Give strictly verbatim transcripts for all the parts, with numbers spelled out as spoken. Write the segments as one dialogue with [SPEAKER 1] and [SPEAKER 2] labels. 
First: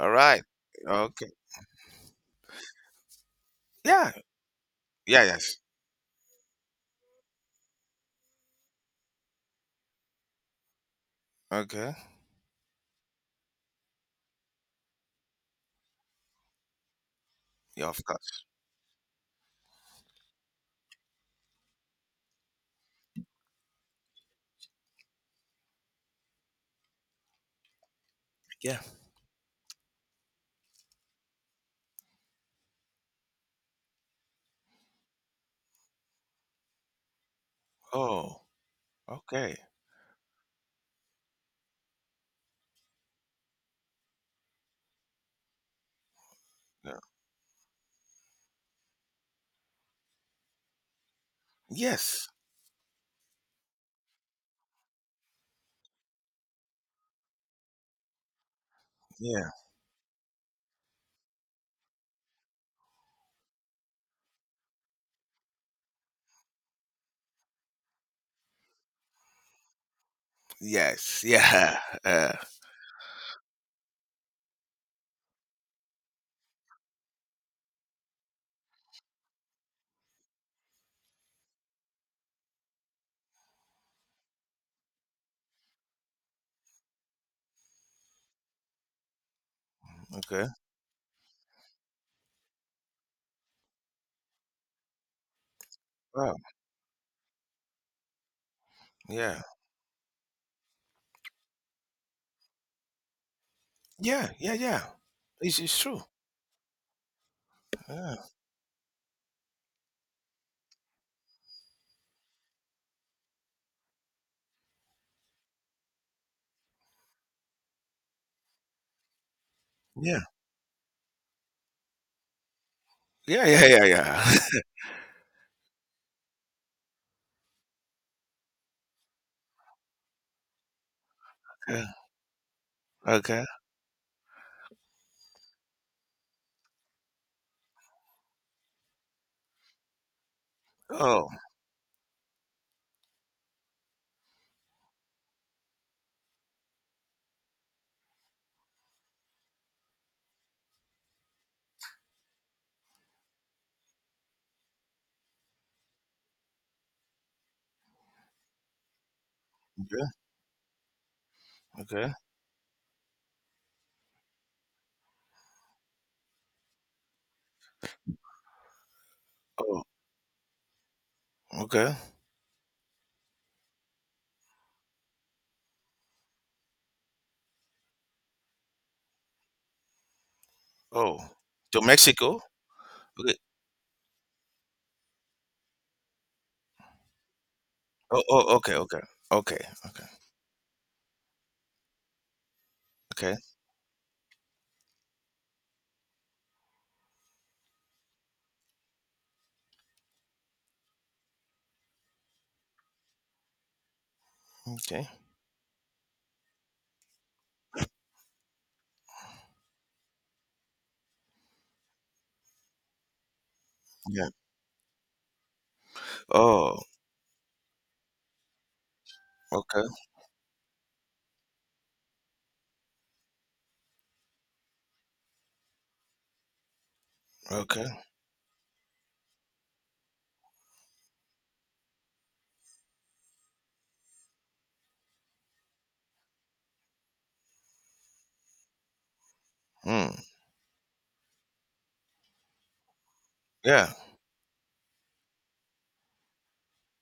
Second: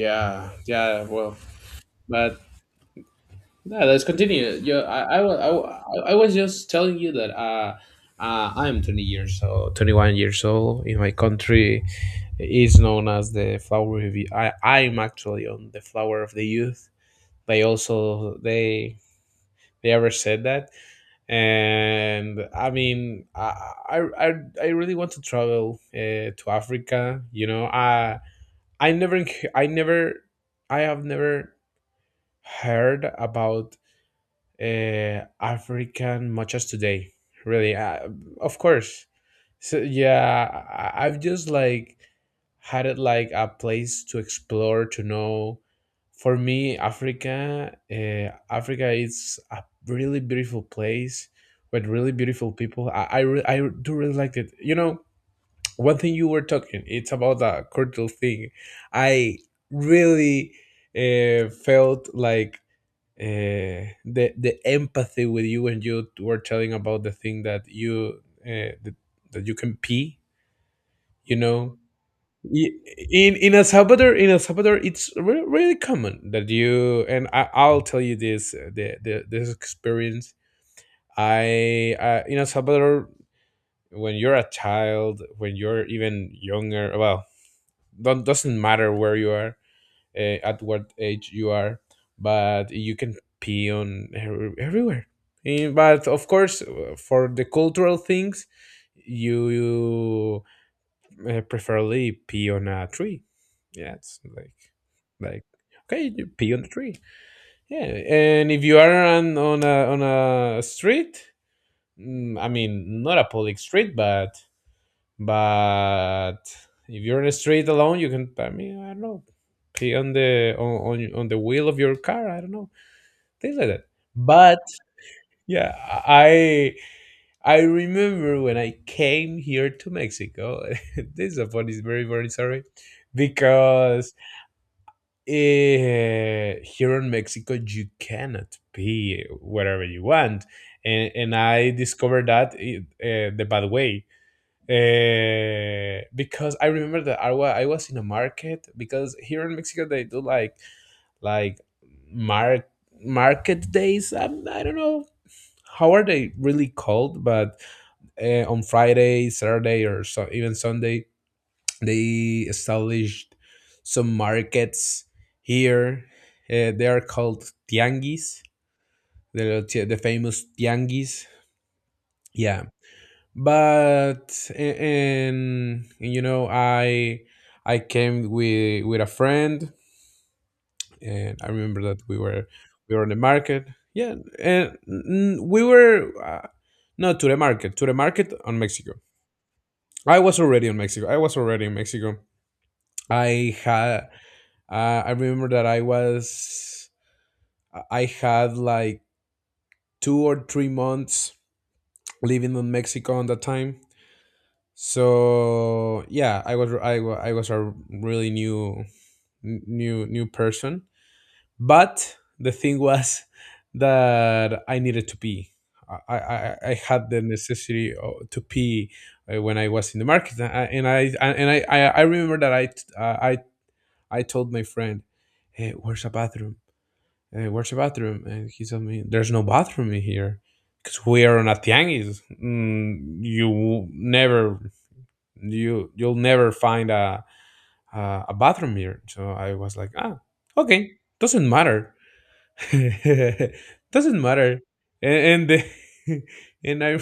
[SPEAKER 1] All right.
[SPEAKER 2] yeah.
[SPEAKER 1] Okay.
[SPEAKER 2] Well, but yeah, let's
[SPEAKER 1] Yeah.
[SPEAKER 2] continue. You, I, I,
[SPEAKER 1] Yeah.
[SPEAKER 2] wa- I,
[SPEAKER 1] Yes.
[SPEAKER 2] wa- I was just telling you that uh, uh, I'm twenty years old, twenty-one years old. In my country,
[SPEAKER 1] Okay.
[SPEAKER 2] is known as the flower of youth. I, I'm actually on the flower of the youth. They
[SPEAKER 1] Yeah. Of
[SPEAKER 2] also
[SPEAKER 1] course.
[SPEAKER 2] they they ever said that, and I mean, I, I, I I really want to travel uh, to Africa. You know, I,
[SPEAKER 1] Yeah.
[SPEAKER 2] I never, enc- I never, I have never heard about uh, African much as today. Really, uh,
[SPEAKER 1] Oh.
[SPEAKER 2] of course.
[SPEAKER 1] Okay.
[SPEAKER 2] So yeah, I- I've just like had it like a place to explore to know. For me,
[SPEAKER 1] Yeah.
[SPEAKER 2] Africa, uh, Africa is a really beautiful place with really
[SPEAKER 1] Yes.
[SPEAKER 2] beautiful people. I I, re- I do really like it. You know, one thing you were talking, it's about the cultural thing. I
[SPEAKER 1] Yeah.
[SPEAKER 2] really uh, felt like uh, the the empathy with you when you were telling about the thing that you uh, that, that you can pee.
[SPEAKER 1] Yes.
[SPEAKER 2] you know
[SPEAKER 1] Yeah. Uh,
[SPEAKER 2] Y- in in El Salvador, in el salvador it's re- really common that you, and I, i'll tell you this, uh, the, the this experience. I uh, In El Salvador, when you're a child, when you're even younger, well, don't, doesn't matter where you are, uh,
[SPEAKER 1] okay.
[SPEAKER 2] at what age you are, but you can pee on every- everywhere. Eh, But of
[SPEAKER 1] Wow.
[SPEAKER 2] course, uh, for the cultural things,
[SPEAKER 1] Yeah.
[SPEAKER 2] you, you uh, preferably pee on a tree. Yeah, it's
[SPEAKER 1] Yeah. Yeah.
[SPEAKER 2] like
[SPEAKER 1] Yeah.
[SPEAKER 2] like
[SPEAKER 1] It's, it's true.
[SPEAKER 2] okay, you pee on the tree. Yeah,
[SPEAKER 1] Yeah.
[SPEAKER 2] and if you are on on a on a street. mm, I mean, not a public street, but but if you're in the street alone, you can, I mean, I don't know, pee on
[SPEAKER 1] Yeah.
[SPEAKER 2] the on, on on the wheel of your car, I don't know,
[SPEAKER 1] Yeah.
[SPEAKER 2] things
[SPEAKER 1] Yeah.
[SPEAKER 2] like
[SPEAKER 1] Yeah.
[SPEAKER 2] that,
[SPEAKER 1] Yeah.
[SPEAKER 2] but yeah. I i remember when I came here to Mexico. This is a funny,
[SPEAKER 1] yeah.
[SPEAKER 2] very, very, sorry,
[SPEAKER 1] Okay.
[SPEAKER 2] because eh, here in Mexico you cannot pee wherever you want. and
[SPEAKER 1] Oh.
[SPEAKER 2] and I discovered that, eh, eh, the bad way, uh, because I remember that I, wa- I was in a market, because here in Mexico they do like, like mar- market days. I'm, I don't know how are they really called, but uh, on Friday, Saturday, or
[SPEAKER 1] Okay.
[SPEAKER 2] so, even Sunday,
[SPEAKER 1] Okay.
[SPEAKER 2] they established some markets here. Uh, they are called tianguis, the,
[SPEAKER 1] Oh.
[SPEAKER 2] the famous tianguis.
[SPEAKER 1] Okay.
[SPEAKER 2] Yeah, but a- and, you know i i came with with a friend.
[SPEAKER 1] Oh.
[SPEAKER 2] And I
[SPEAKER 1] To
[SPEAKER 2] remember that we
[SPEAKER 1] Mexico.
[SPEAKER 2] were we were on the
[SPEAKER 1] Okay.
[SPEAKER 2] market, yeah. And mm, we were, uh, not to the market, to the
[SPEAKER 1] Oh.
[SPEAKER 2] market
[SPEAKER 1] Oh.
[SPEAKER 2] on
[SPEAKER 1] Okay.
[SPEAKER 2] Mexico.
[SPEAKER 1] Okay. Okay. Okay.
[SPEAKER 2] i was already in mexico I was already in Mexico.
[SPEAKER 1] Okay.
[SPEAKER 2] I had uh, i remember that i was i had like two or three months living in Mexico on that time.
[SPEAKER 1] Okay.
[SPEAKER 2] So yeah, i was i, wa- I was a really new, new new person. But the thing was
[SPEAKER 1] Yeah.
[SPEAKER 2] that I needed to pee. I i, I I
[SPEAKER 1] Oh.
[SPEAKER 2] had the necessity o- to pee, uh, when I
[SPEAKER 1] Okay.
[SPEAKER 2] was in the market. And i and i and i, I I remember that i t- uh, i I told my friend, hey, where's a bathroom? Hey, where's a
[SPEAKER 1] Okay.
[SPEAKER 2] bathroom and he told me there's no bathroom in here, because we are on a tianguis. Mm, you never you you'll never find a a, a bathroom mirror. So I was like, ah,
[SPEAKER 1] Mm.
[SPEAKER 2] okay, doesn't matter.
[SPEAKER 1] Yeah.
[SPEAKER 2] Doesn't matter. And, and the- and i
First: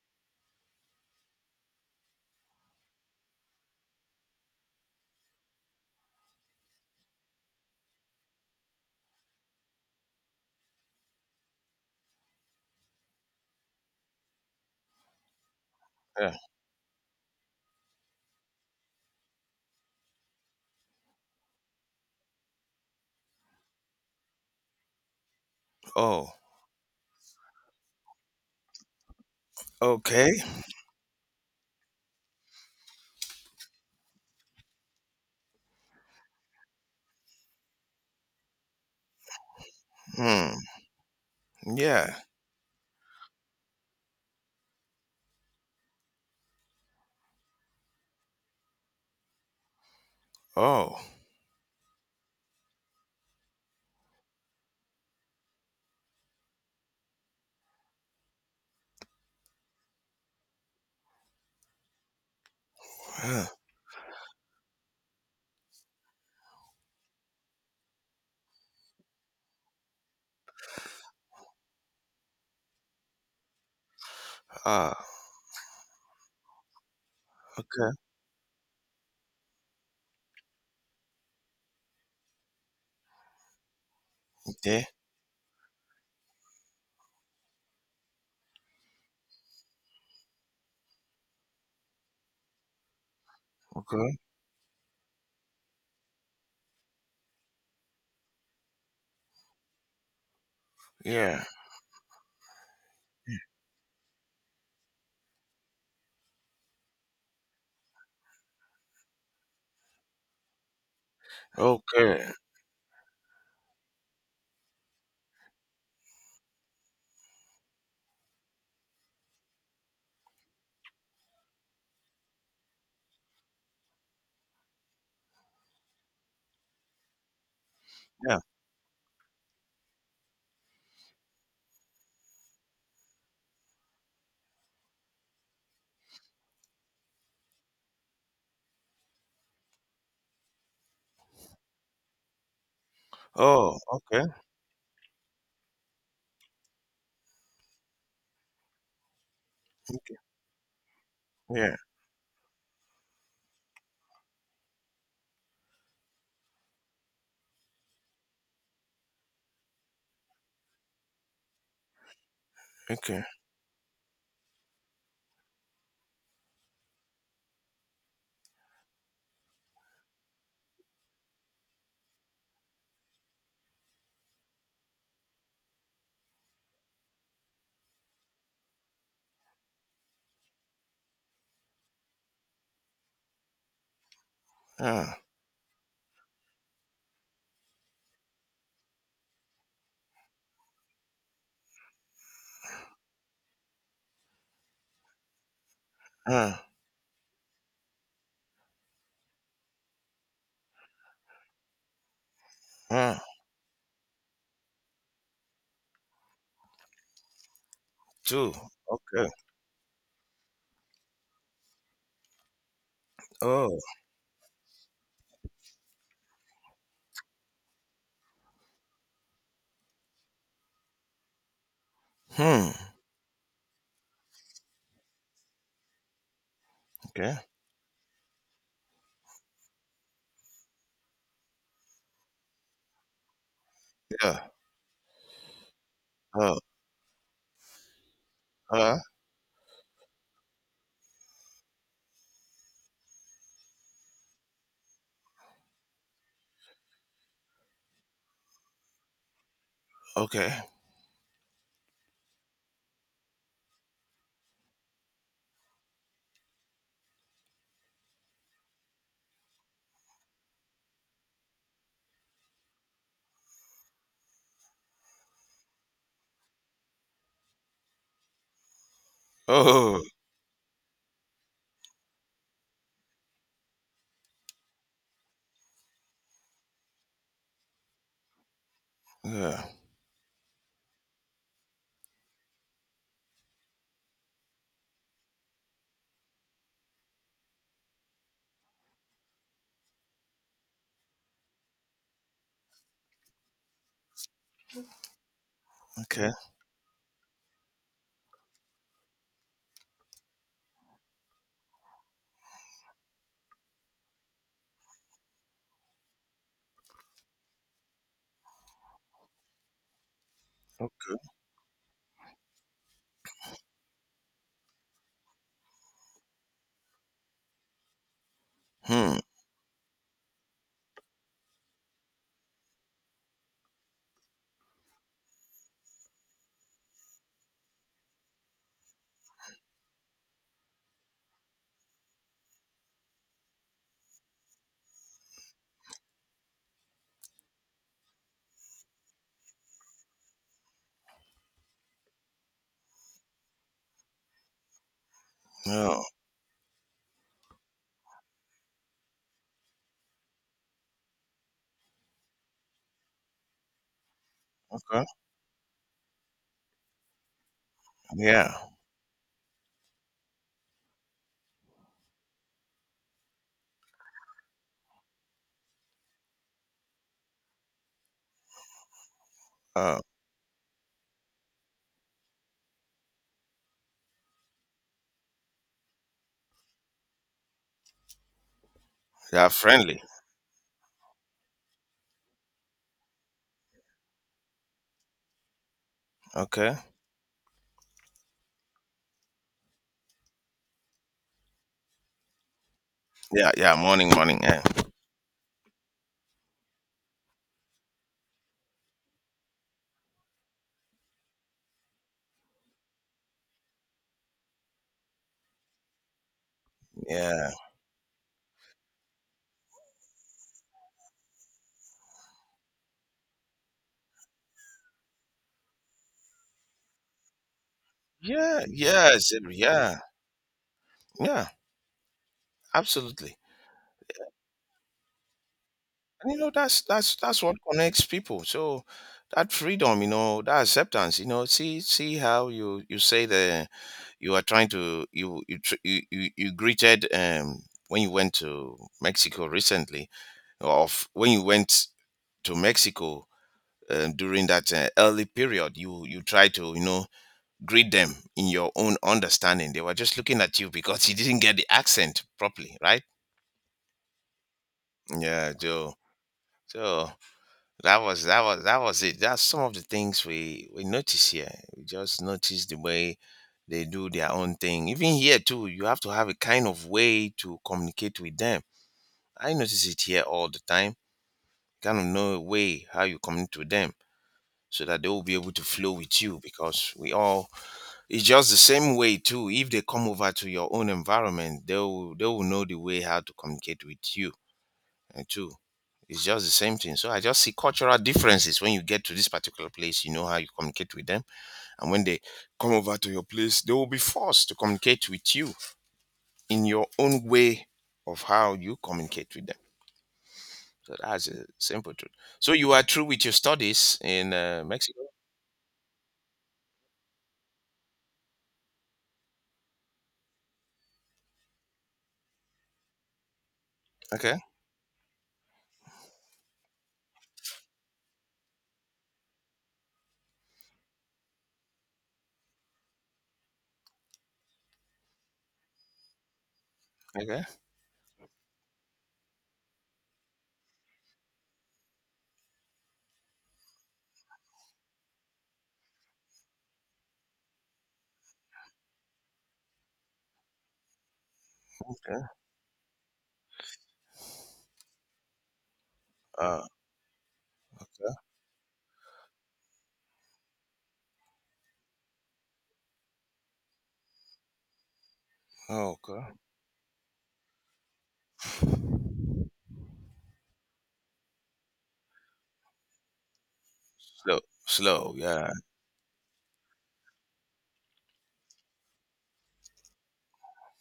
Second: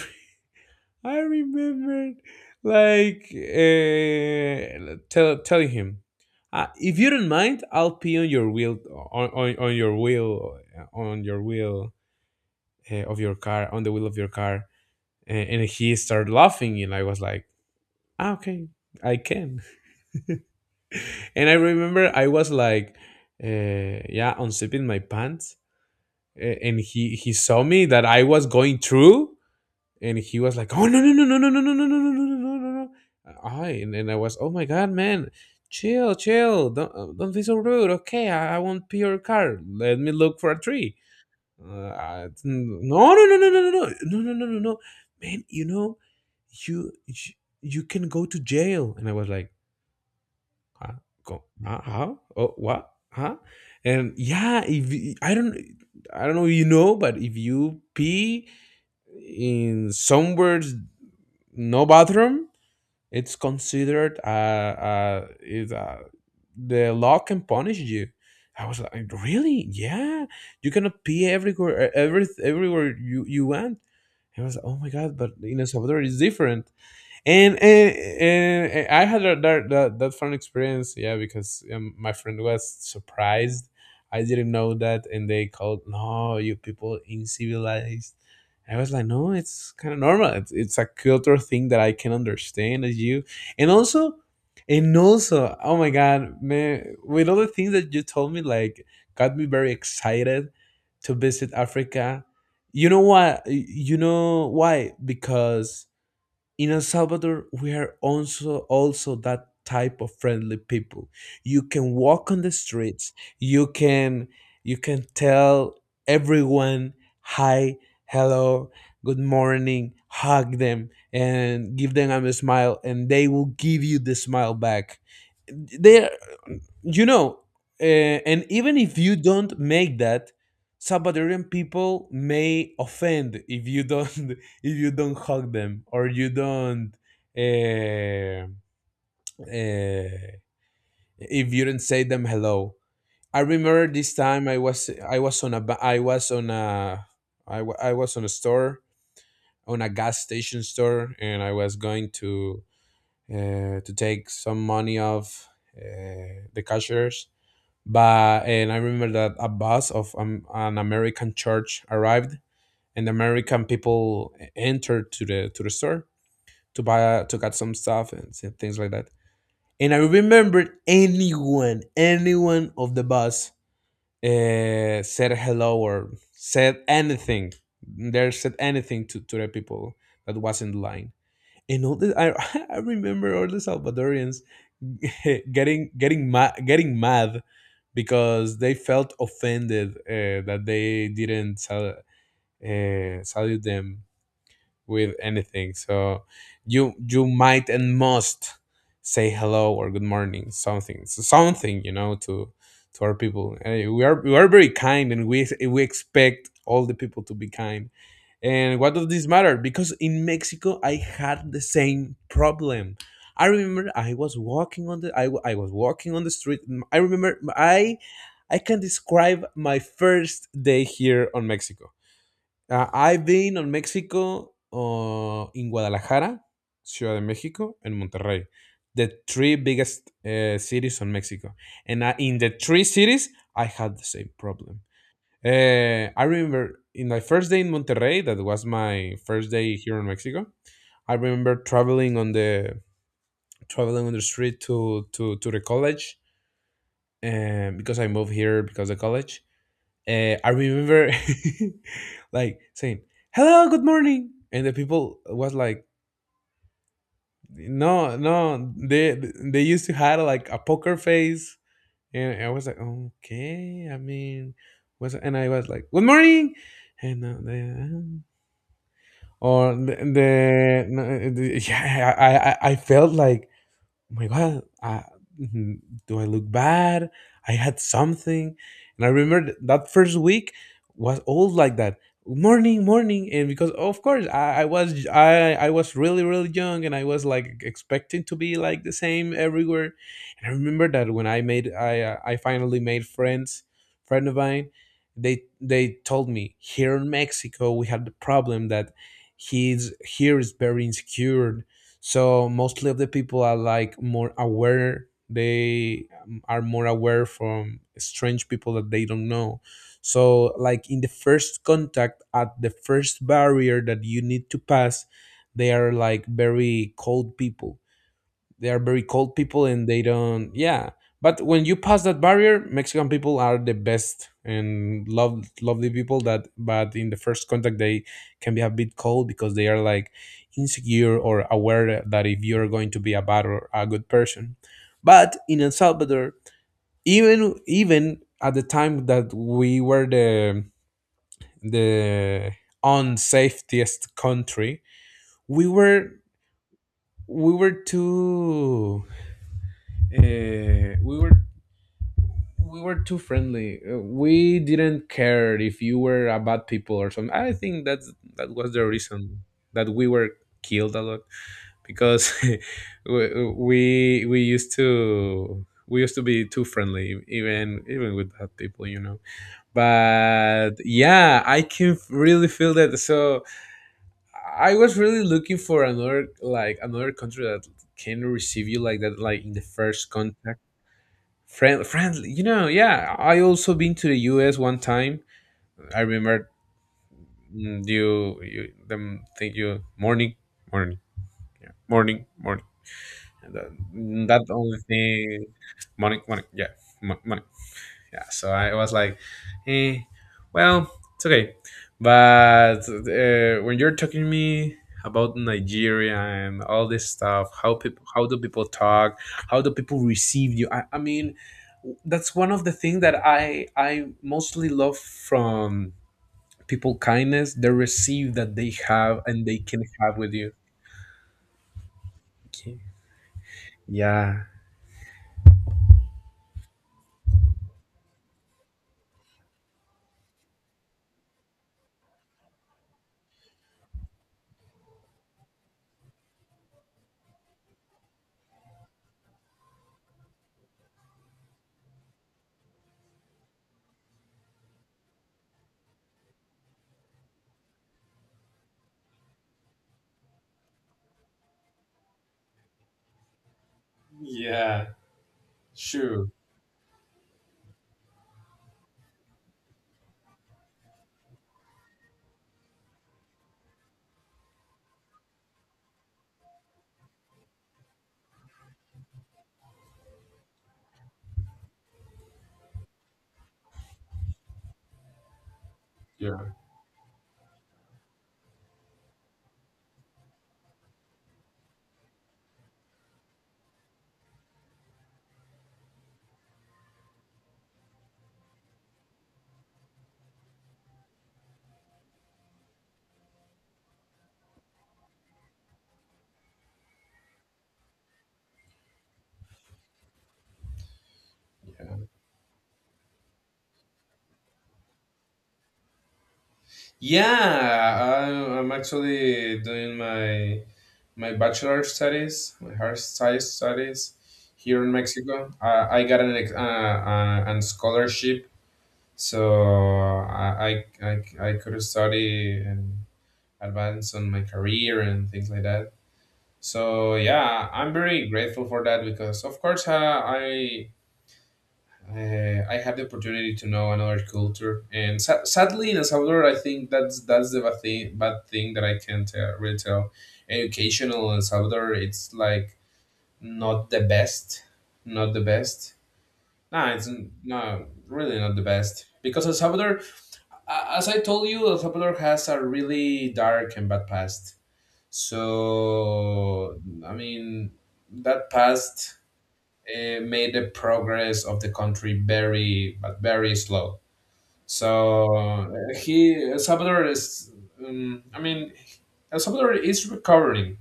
[SPEAKER 2] I remembered like, uh, tell, telling him, uh, if you don't mind, I'll pee on your wheel on, on, on your wheel on your wheel uh, of your car, on the wheel of your car. And, and he started
[SPEAKER 1] Yeah.
[SPEAKER 2] laughing, and I was like, ah, okay, I can. And I remember I was like, uh, yeah, unzipping my pants.
[SPEAKER 1] Oh.
[SPEAKER 2] A- and he he saw me that I was going through, and he
[SPEAKER 1] Okay.
[SPEAKER 2] was like, oh, no, no, no, no, no, no, no, no, no, no, no, no, no, no, no. I and, and I was, oh my god, man, chill, chill, don't uh, don't be so rude, okay, I, I won't pee your car, let me look for
[SPEAKER 1] Hmm.
[SPEAKER 2] a tree. Uh,
[SPEAKER 1] Yeah.
[SPEAKER 2] I- no, no, no, no, no, no, no, no, no, no, no, no, man, you know you you you can go to jail. And I was like, huh?
[SPEAKER 1] Oh.
[SPEAKER 2] Go, huh? How? Oh, what? Huh? And yeah, if y- I don't, I don't know, if you know, but if you pee in somewhere, no bathroom, it's
[SPEAKER 1] Huh.
[SPEAKER 2] considered, uh, uh, is uh, the law can punish you. I was like, really? Yeah, you cannot pee everywhere, every everywhere you you want. I was like, oh my
[SPEAKER 1] Ah.
[SPEAKER 2] god! But in El Salvador, it's different, and
[SPEAKER 1] Okay.
[SPEAKER 2] and, and I had that, that that that fun experience, yeah, because um, my friend was surprised. I didn't know
[SPEAKER 1] Yeah.
[SPEAKER 2] that, and they called, "No, you people incivilized." I was like, "No, it's kind of normal. It's, it's a cultural thing that I can understand as you." And also,
[SPEAKER 1] Okay.
[SPEAKER 2] and also, oh my god, man, with all the things that you told me, like, got me very excited to
[SPEAKER 1] Yeah.
[SPEAKER 2] visit Africa. You know why? You know why? Because in El Salvador, we are also also that type of friendly people. You can walk
[SPEAKER 1] Okay.
[SPEAKER 2] on the streets. You can you can tell everyone hi, hello, good morning, hug them, and give them a smile, and they will give you the smile back. They, you know, uh,
[SPEAKER 1] Yeah.
[SPEAKER 2] and even if you don't make that, Salvadorian people may offend if you don't if you don't hug them, or you don't, uh, uh, if you don't say them hello. I
[SPEAKER 1] Oh.
[SPEAKER 2] remember this
[SPEAKER 1] Okay.
[SPEAKER 2] time, I was I was on a ba- I was on a I, wa- I was on a store, on a gas station store, and I
[SPEAKER 1] Yeah.
[SPEAKER 2] was going to, uh, to take some money off, uh, the cashiers. But and I remember that a bus of, um, an American church arrived. And
[SPEAKER 1] Okay.
[SPEAKER 2] American people entered to the to the store, to buy, uh, to get some stuff, and s- things like that. And I remembered, anyone, anyone of the bus, uh, said hello or said anything. There said anything to, to the people that was in line. And all this, I, I remember all the Salvadorians
[SPEAKER 1] Ah.
[SPEAKER 2] getting getting mad getting mad because they felt offended, uh, that they didn't sal- uh, salute them with anything. So
[SPEAKER 1] Ah.
[SPEAKER 2] you you might and must say hello or good morning, something, so something, you know to to our
[SPEAKER 1] Ah.
[SPEAKER 2] people. Uh, we are we are very kind, and we we expect all the people to be kind.
[SPEAKER 1] Two.
[SPEAKER 2] And what does
[SPEAKER 1] Okay.
[SPEAKER 2] this matter? Because in Mexico, I had the same problem. I
[SPEAKER 1] Oh.
[SPEAKER 2] remember I was walking on the I, w- I was walking on the street. I remember I I can describe my first day here on Mexico.
[SPEAKER 1] Hmm.
[SPEAKER 2] Uh, I've been on Mexico, uh, in Guadalajara, Ciudad de
[SPEAKER 1] Okay.
[SPEAKER 2] Mexico, and Monterrey, the three biggest, uh, cities on Mexico. And I, in the three cities, I had the same
[SPEAKER 1] Yeah.
[SPEAKER 2] problem. Uh, I
[SPEAKER 1] Oh.
[SPEAKER 2] remember in my first day in Monterrey, that was
[SPEAKER 1] Ah.
[SPEAKER 2] my first day here in Mexico. I remember traveling on the traveling on the street to to to the college, um, because I moved here because of college. uh, I
[SPEAKER 1] Okay.
[SPEAKER 2] remember like saying, "Hello, good morning," and the people was like, "No, no." They they used to had like a poker face, and I was like, "Okay, I mean," was and I was like, "Good morning," and uh, they, uh, or the,
[SPEAKER 1] Oh.
[SPEAKER 2] the, no, the yeah, I, I I felt like, oh my god, I, mhm, do I look bad, I had something. And I remember th-
[SPEAKER 1] Yeah.
[SPEAKER 2] that first week was all like that. Morning, morning. And because of course, I, I was, i i was really, really young, and I was like expecting to be like the same everywhere. And I remember that when i made i uh, i finally made friends, friend of mine, they they told
[SPEAKER 1] Okay.
[SPEAKER 2] me here in Mexico we had the problem that, he's here is very insecure. So mostly of the people are like more aware, they, um, are more aware from strange people that they don't know. So like in the first contact, at the first barrier that you need to pass, they are like very cold people, they are very
[SPEAKER 1] Hmm.
[SPEAKER 2] cold people, and they don't yeah. But when you pass that barrier, Mexican people are the best, and love, lovely people that, but in the first contact they can be a bit cold because they are like insecure or aware that if you're going to be a bad or a good person. But in El Salvador, even even at the time that we were the the unsafest country, we
[SPEAKER 1] Oh.
[SPEAKER 2] were we were too uh, we were we were too friendly. Uh, We
[SPEAKER 1] Okay.
[SPEAKER 2] didn't care if you were a bad people or something. I think that's that
[SPEAKER 1] Yeah.
[SPEAKER 2] was the reason that we were killed a lot because we we we used to we used to be too friendly e, even even with bad people, you know.
[SPEAKER 1] Oh.
[SPEAKER 2] But yeah, I can f- really feel that. So I was really looking for another, like, another country that can receive you like that, like
[SPEAKER 1] Yeah.
[SPEAKER 2] in the
[SPEAKER 1] Friendly.
[SPEAKER 2] first contact. Friend, friendly. You know, yeah. I also been to the U S one time. I remember
[SPEAKER 1] Okay.
[SPEAKER 2] mm, you, you them think you morning, morning, yeah, morning, morning.
[SPEAKER 1] Yeah.
[SPEAKER 2] And, uh,
[SPEAKER 1] Yeah. Morning.
[SPEAKER 2] mm,
[SPEAKER 1] Morning.
[SPEAKER 2] that
[SPEAKER 1] Yeah.
[SPEAKER 2] only thing, morning, morning, yeah, morning. Yeah, so I was like, eh, well, it's okay. But uh, when you're talking to me about Nigeria and all this stuff,
[SPEAKER 1] Yeah.
[SPEAKER 2] how people, how do people talk? How do people receive you? I, I mean, that's one of the things that I I mostly love from people: kindness, the receive that
[SPEAKER 1] Yeah.
[SPEAKER 2] they have
[SPEAKER 1] Yes.
[SPEAKER 2] and they can
[SPEAKER 1] Yeah.
[SPEAKER 2] have with you.
[SPEAKER 1] Yeah.
[SPEAKER 2] Okay.
[SPEAKER 1] Absolutely.
[SPEAKER 2] Yeah.
[SPEAKER 1] And, you know, that's that's that's what connects people. So that freedom, you know, that acceptance, you know, see see how you you say the you are trying to you you tr- you, you, you greeted um when you went to Mexico recently of when you went to Mexico, um, during that uh, early period, you you try to, you know, greet them in your own understanding. They were just looking at you because you didn't get the accent properly, right?
[SPEAKER 2] Yeah,
[SPEAKER 1] Yeah, Joe.
[SPEAKER 2] sure.
[SPEAKER 1] So that was that was that was it. That's some of the things we we notice here. We just notice the way they do their own thing. Even here too, you have to have a kind of way to communicate with them. I notice it here all the time. Kind of know a way how you communicate with them so that they will be able to flow with
[SPEAKER 2] Yeah.
[SPEAKER 1] you because we all, it's just the same way too. If they come over to your own environment, they will they will know the way how to communicate with you and too. It's just the same thing. So I just see cultural differences. When you get to this particular place, you know how you communicate with them. And when they come over to your place, they will be forced to communicate with you in your own way of how you communicate with them. So that's a simple truth. So you are through with your studies in uh, Mexico.
[SPEAKER 2] Yeah, I, I'm actually doing my my bachelor studies, my hair science studies
[SPEAKER 1] Okay.
[SPEAKER 2] here in Mexico. Uh, I got an ex- uh, uh, an scholarship, so I, I, I, I could study and advance on my career and things like that. So
[SPEAKER 1] Okay.
[SPEAKER 2] yeah, I'm very grateful for that because of course uh, I uh, I had the opportunity to know another culture, and sa- sadly, in El Salvador, I think that's that's the bad thing, bad thing that I can't uh, really tell. Educational in El Salvador,
[SPEAKER 1] Okay.
[SPEAKER 2] it's like not the best, not the best.
[SPEAKER 1] Uh,
[SPEAKER 2] No, it's n- no, really not the best because El Salvador, a- as I told you, El Salvador has a really dark and bad past.
[SPEAKER 1] oh, okay.
[SPEAKER 2] So I mean, that past uh, made the progress of the country very, but very slow,
[SPEAKER 1] Slow. Slow.
[SPEAKER 2] so
[SPEAKER 1] Yeah.
[SPEAKER 2] uh, he El Salvador is, um, I mean, El Salvador is recovering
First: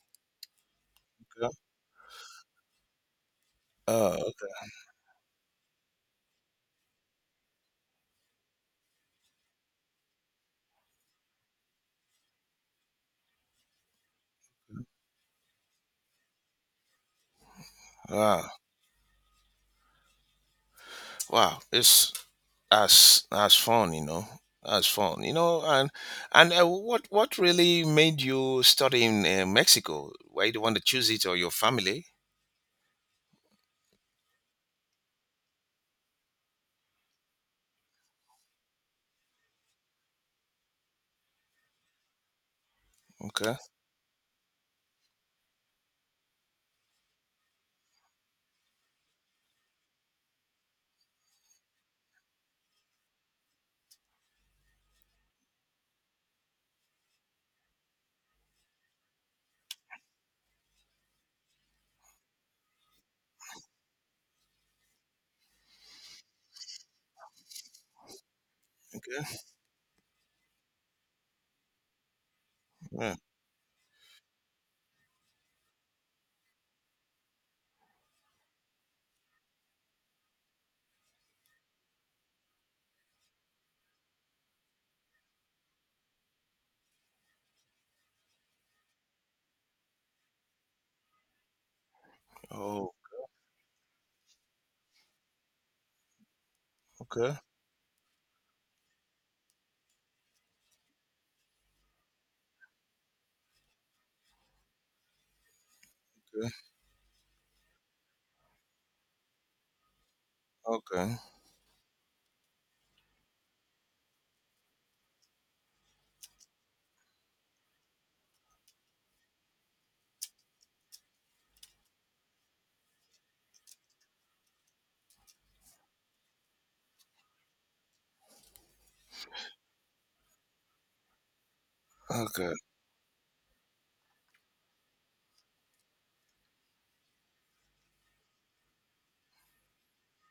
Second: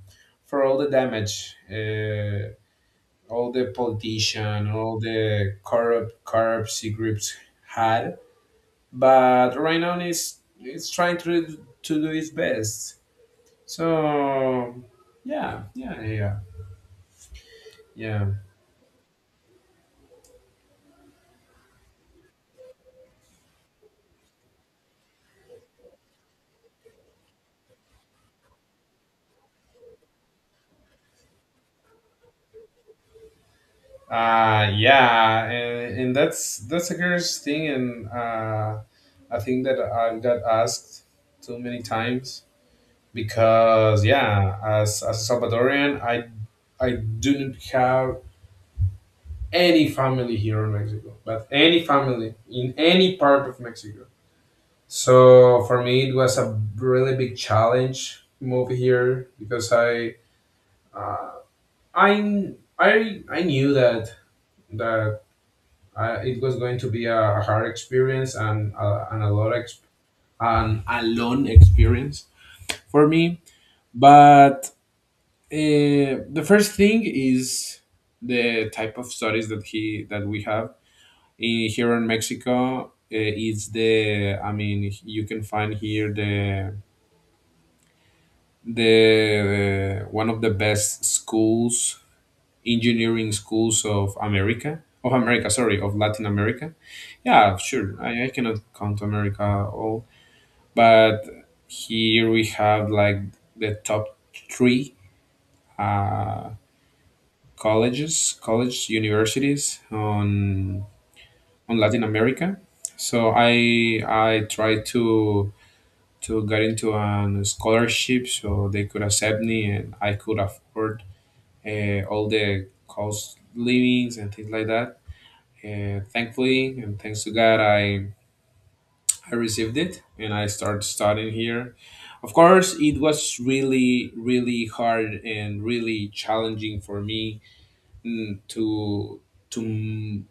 [SPEAKER 2] for all the
[SPEAKER 1] Okay.
[SPEAKER 2] damage, uh, all the
[SPEAKER 1] Oh, okay.
[SPEAKER 2] politician, all the corrupt corruption groups had. But right now, is it's trying to to do its best. So yeah, yeah, yeah, yeah.
[SPEAKER 1] Wow. Wow. It's as as fun, you know, as fun, you know, and and uh, what what really made you study in uh, Mexico? Why do you want to choose it, or your family?
[SPEAKER 2] Uh, yeah, and, and that's that's a curious thing, and uh, I think that I got asked too many times
[SPEAKER 1] Okay.
[SPEAKER 2] because yeah, as as a Salvadorian, I I did not have any family here in Mexico, but any family in any part of Mexico. So for me, it was a really big challenge move here because I I I I knew that that uh, it was going to be a hard experience and uh, and a
[SPEAKER 1] Okay.
[SPEAKER 2] lot of exp- and a long experience for
[SPEAKER 1] Yeah.
[SPEAKER 2] me. But uh, the first thing is the type of studies that he that we have in, here in Mexico. Uh, is the, I mean, you can find here the the uh, one of the best schools,
[SPEAKER 1] Oh,
[SPEAKER 2] engineering schools of America of America sorry of Latin America.
[SPEAKER 1] okay.
[SPEAKER 2] Yeah, sure. I, I cannot count America all, but here we have like the top three
[SPEAKER 1] Okay.
[SPEAKER 2] uh, colleges, college universities on
[SPEAKER 1] Okay.
[SPEAKER 2] on Latin America. So I I tried to to get into a scholarship so they could accept me and I could afford uh, all the cost livings and things like that. And thankfully and thanks to God, I I received it and I started studying here. Of
[SPEAKER 1] Okay.
[SPEAKER 2] course, it was really, really hard and really challenging for me, mm, to to m-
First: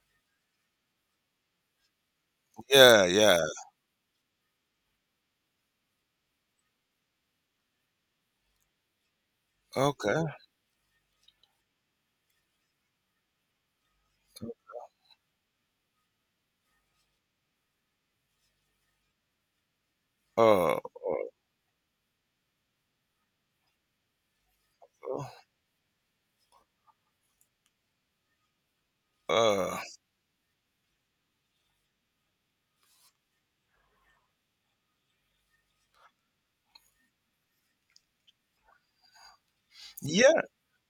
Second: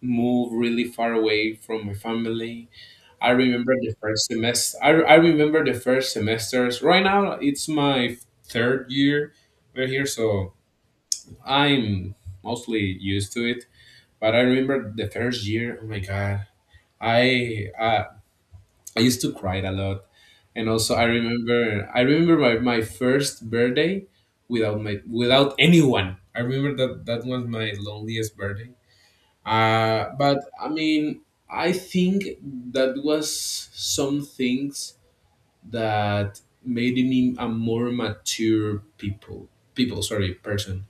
[SPEAKER 2] move really far away from my family.
[SPEAKER 1] Yeah.
[SPEAKER 2] I
[SPEAKER 1] Yeah.
[SPEAKER 2] remember the first semester. I, I remember the first semesters. Right now, it's my third year we're here,
[SPEAKER 1] Okay.
[SPEAKER 2] so I'm mostly used to it. But I remember the first year. Oh my god! I I, I used to cry a lot. And
[SPEAKER 1] Oh,
[SPEAKER 2] also I
[SPEAKER 1] oh,
[SPEAKER 2] remember I remember my, my first birthday without my,
[SPEAKER 1] oh.
[SPEAKER 2] without anyone. I remember that that was my loneliest birthday.
[SPEAKER 1] Uh,
[SPEAKER 2] Uh, but I mean, I think that was some things that made me a more mature people people sorry
[SPEAKER 1] yeah.
[SPEAKER 2] person.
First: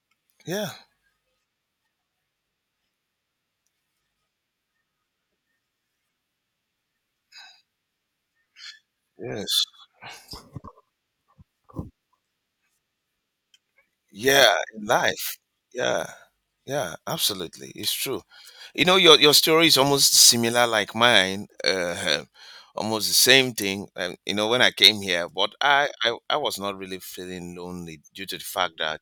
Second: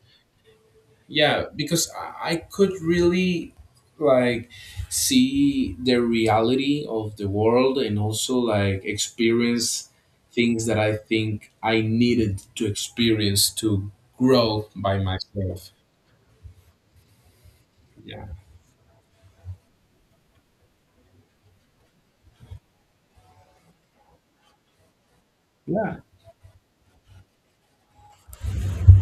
[SPEAKER 1] Yeah.
[SPEAKER 2] Yeah, because I, I could really, like, see the reality of the world and also, like,
[SPEAKER 1] Yes.
[SPEAKER 2] experience things that I think I needed to experience to
[SPEAKER 1] Yeah
[SPEAKER 2] grow
[SPEAKER 1] in
[SPEAKER 2] by
[SPEAKER 1] life.
[SPEAKER 2] myself.
[SPEAKER 1] Yeah. Yeah, absolutely, it's true.
[SPEAKER 2] Yeah.
[SPEAKER 1] You know, your your story is almost similar like mine. Uh, almost the same thing. And you know, when I came here, but I,
[SPEAKER 2] Yeah.
[SPEAKER 1] I I was not really feeling lonely due to the fact that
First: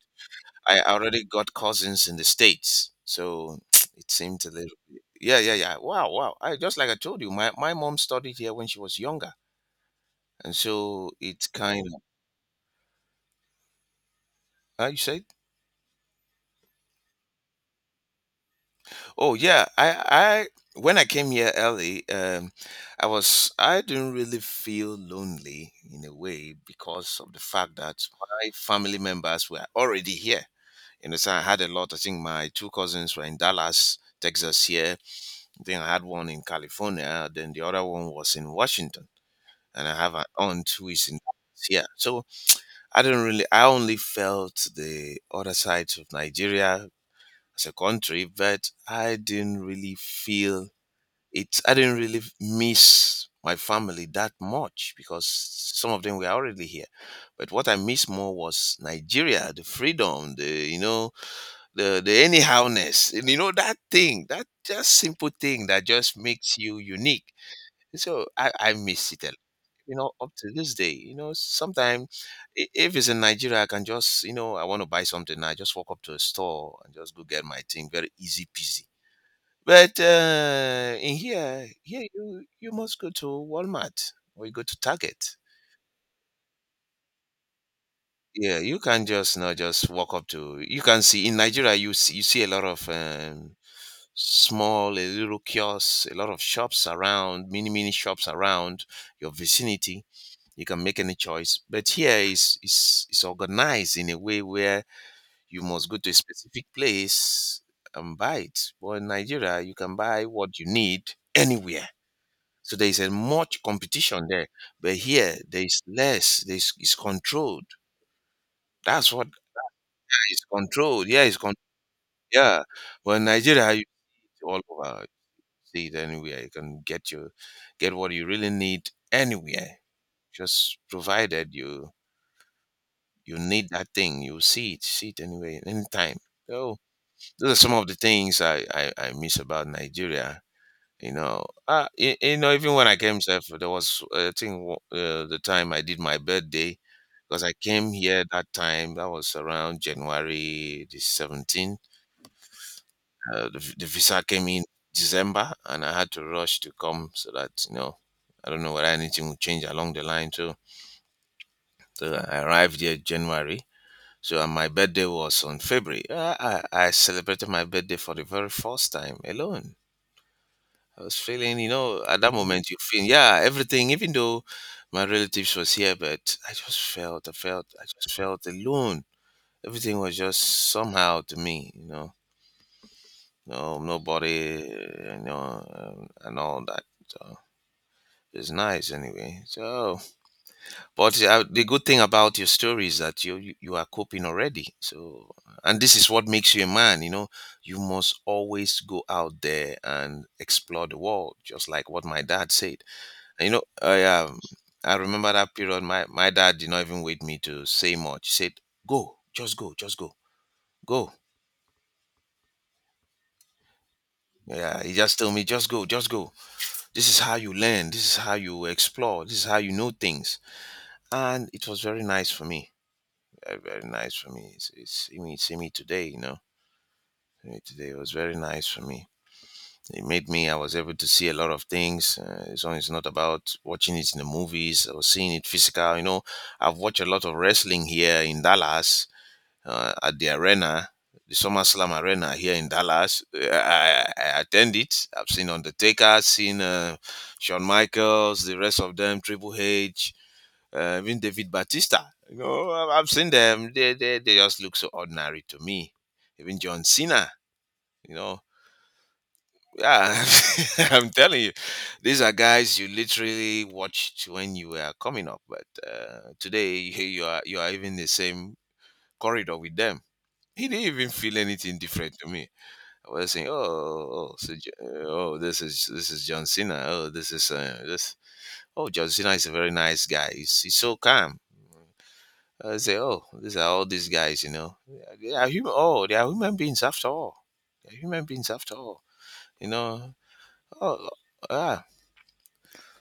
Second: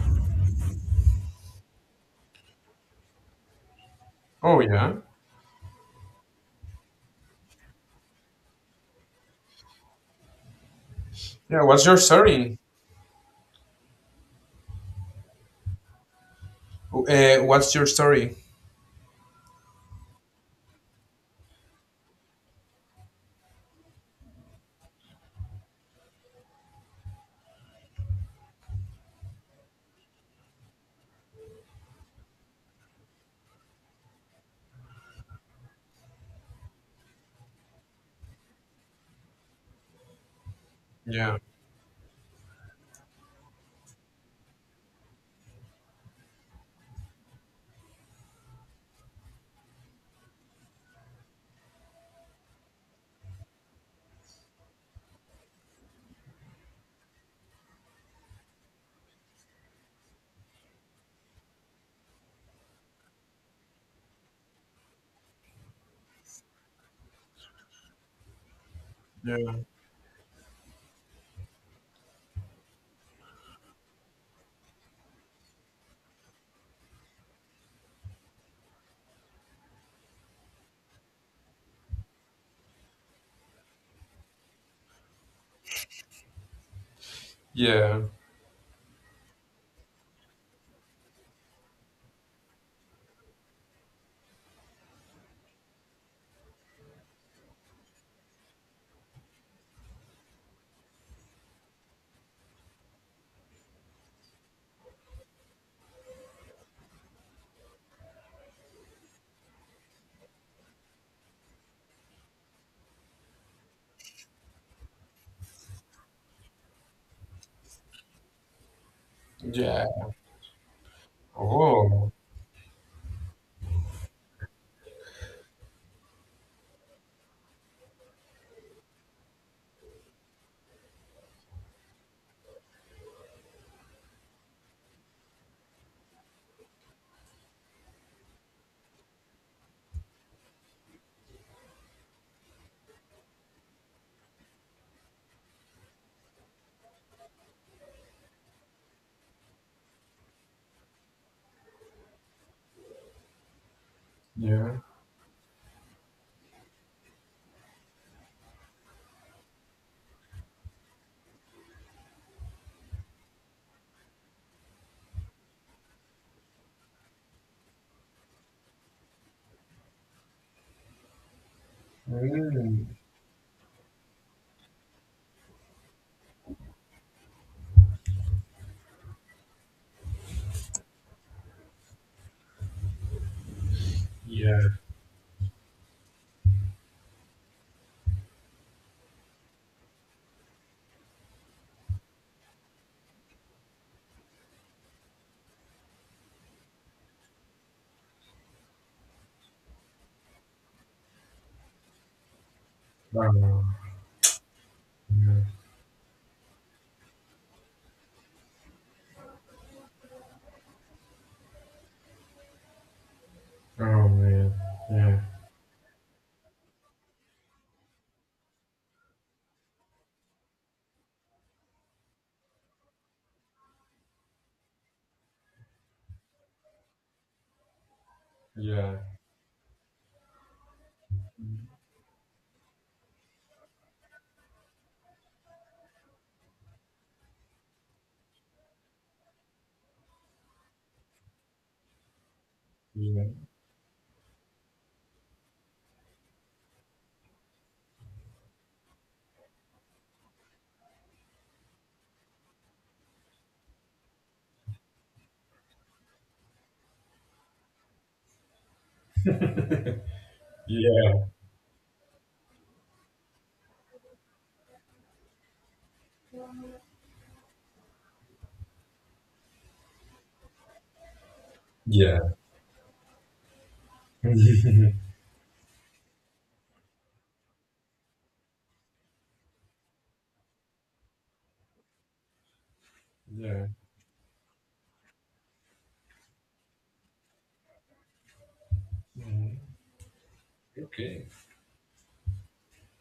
[SPEAKER 1] I already got cousins in the States. So it seemed a
[SPEAKER 2] Oh,
[SPEAKER 1] little.
[SPEAKER 2] yeah.
[SPEAKER 1] Yeah, yeah, yeah. Wow, wow. I just like I told you, my my mom studied here when she was younger, and so it
[SPEAKER 2] Yeah.
[SPEAKER 1] kind
[SPEAKER 2] What's
[SPEAKER 1] of.
[SPEAKER 2] your story?
[SPEAKER 1] Uh, you said.
[SPEAKER 2] Uh, what's your story?
[SPEAKER 1] Oh yeah, I I when I came here early, um, I was I didn't really feel lonely in a way because of the fact that my family members were already here. You know, so I had a lot. I think my two cousins were in Dallas, Texas here. Then I had one in California. Then the other one was in Washington, and I have an aunt who is in
[SPEAKER 2] Yeah.
[SPEAKER 1] Dallas here. So I didn't really. I only felt the other sides of Nigeria as a country, but I didn't really feel it. I didn't really miss my family that much because some of them were already here. But what I missed more was Nigeria, the freedom, the, you know, the the anyhowness, and you know that thing, that just simple thing that just makes you unique. So I, I miss it. a-
[SPEAKER 2] Yeah.
[SPEAKER 1] You know, up to this day, you know, sometimes if it's in Nigeria, I can just, you know, I want to buy something. I just walk up to a store and just go get my thing. Very easy peasy, but uh, in here, here you you must go to Walmart or you go to Target.
[SPEAKER 2] Yeah.
[SPEAKER 1] Yeah, you can just not just walk up to. You can see in Nigeria, you see, you see a lot of um, small, a little kiosks, a lot of shops around, mini mini shops around your vicinity. You can make any choice, but here is is is organized in a way where you must go to a specific place and buy it. But in Nigeria, you can buy what you need anywhere. So there is a much competition there, but here there is less. There is it's controlled. That's what is
[SPEAKER 2] Yeah.
[SPEAKER 1] controlled. Yeah, it's con-
[SPEAKER 2] Oh.
[SPEAKER 1] yeah. Well, Nigeria, you all over, you see it anywhere. You can get your get what you really need anywhere. Just provided you you need that thing, you see it, see it anywhere, anytime. So those are some of the things I I, I miss about Nigeria. You know, uh, you, you know, even when I came here there was uh, I think wo- uh, the time I did my birthday, because I came here that time, that was around January the seventeenth. uh, the, v- the visa came in
[SPEAKER 2] Yeah.
[SPEAKER 1] December and I had to rush to come so that, you know, I don't know whether anything would change along the line too. So I arrived here January, so and my birthday was on February. Uh, i, I celebrated my birthday for the very first time alone. I was feeling, you know, at that moment you
[SPEAKER 2] Mm.
[SPEAKER 1] feel, yeah, everything, even though my relatives was here, but I just felt, I felt, I just felt alone. Everything was just somehow to me, you know, no, nobody,
[SPEAKER 2] Yeah.
[SPEAKER 1] you know, um, and all that. So it's nice anyway. So, but uh, the good thing about your story is that you, you you are coping already. So, and this is what makes you a man, you know. You must always go out there and explore the world, just like what my dad said. And you know,
[SPEAKER 2] Oh,
[SPEAKER 1] I, um, I remember
[SPEAKER 2] yeah.
[SPEAKER 1] that period. My my dad did not even wait me to say much. He said, "Go, just go, just go, go."
[SPEAKER 2] Oh, man.
[SPEAKER 1] Yeah, he just
[SPEAKER 2] Yeah.
[SPEAKER 1] told me, "Just go, just go. This is how you learn. This is how you explore. This is how you know things." And it was very nice for me. Very, very nice for me. It's, it's see me, see me today. You know, see me today it was very nice for
[SPEAKER 2] Yeah.
[SPEAKER 1] me. It made me. I was able to see a lot of things. Uh, it's, only it's not about watching it in the movies or seeing it physical. You know, I've watched a lot of wrestling here in Dallas uh, at the arena, the SummerSlam arena here in Dallas.
[SPEAKER 2] Yeah.
[SPEAKER 1] Uh, I, I I attend it. I've seen Undertaker, seen uh, Shawn Michaels, the rest of them, Triple H, uh, even David Batista. You know, I- I've seen them. They, they they just look so ordinary to me. Even John Cena. You know, yeah, I'm
[SPEAKER 2] Yeah.
[SPEAKER 1] telling you, these are guys you literally watched when you were coming up, but uh, today you you are you are even in the same corridor with them. He didn't even feel anything different to
[SPEAKER 2] Yeah.
[SPEAKER 1] me. I was saying, "Oh, oh, oh, so, J- oh, this is this is John Cena. Oh, this is uh, this. Oh, John Cena is a very nice guy. He's he's so calm." I say, "Oh, these are
[SPEAKER 2] yeah.
[SPEAKER 1] all these guys, you know. They are human. Oh, they are human beings after all. They are human beings after all,
[SPEAKER 2] Mhm.
[SPEAKER 1] you know. Oh, oh,
[SPEAKER 2] Okay.
[SPEAKER 1] ah."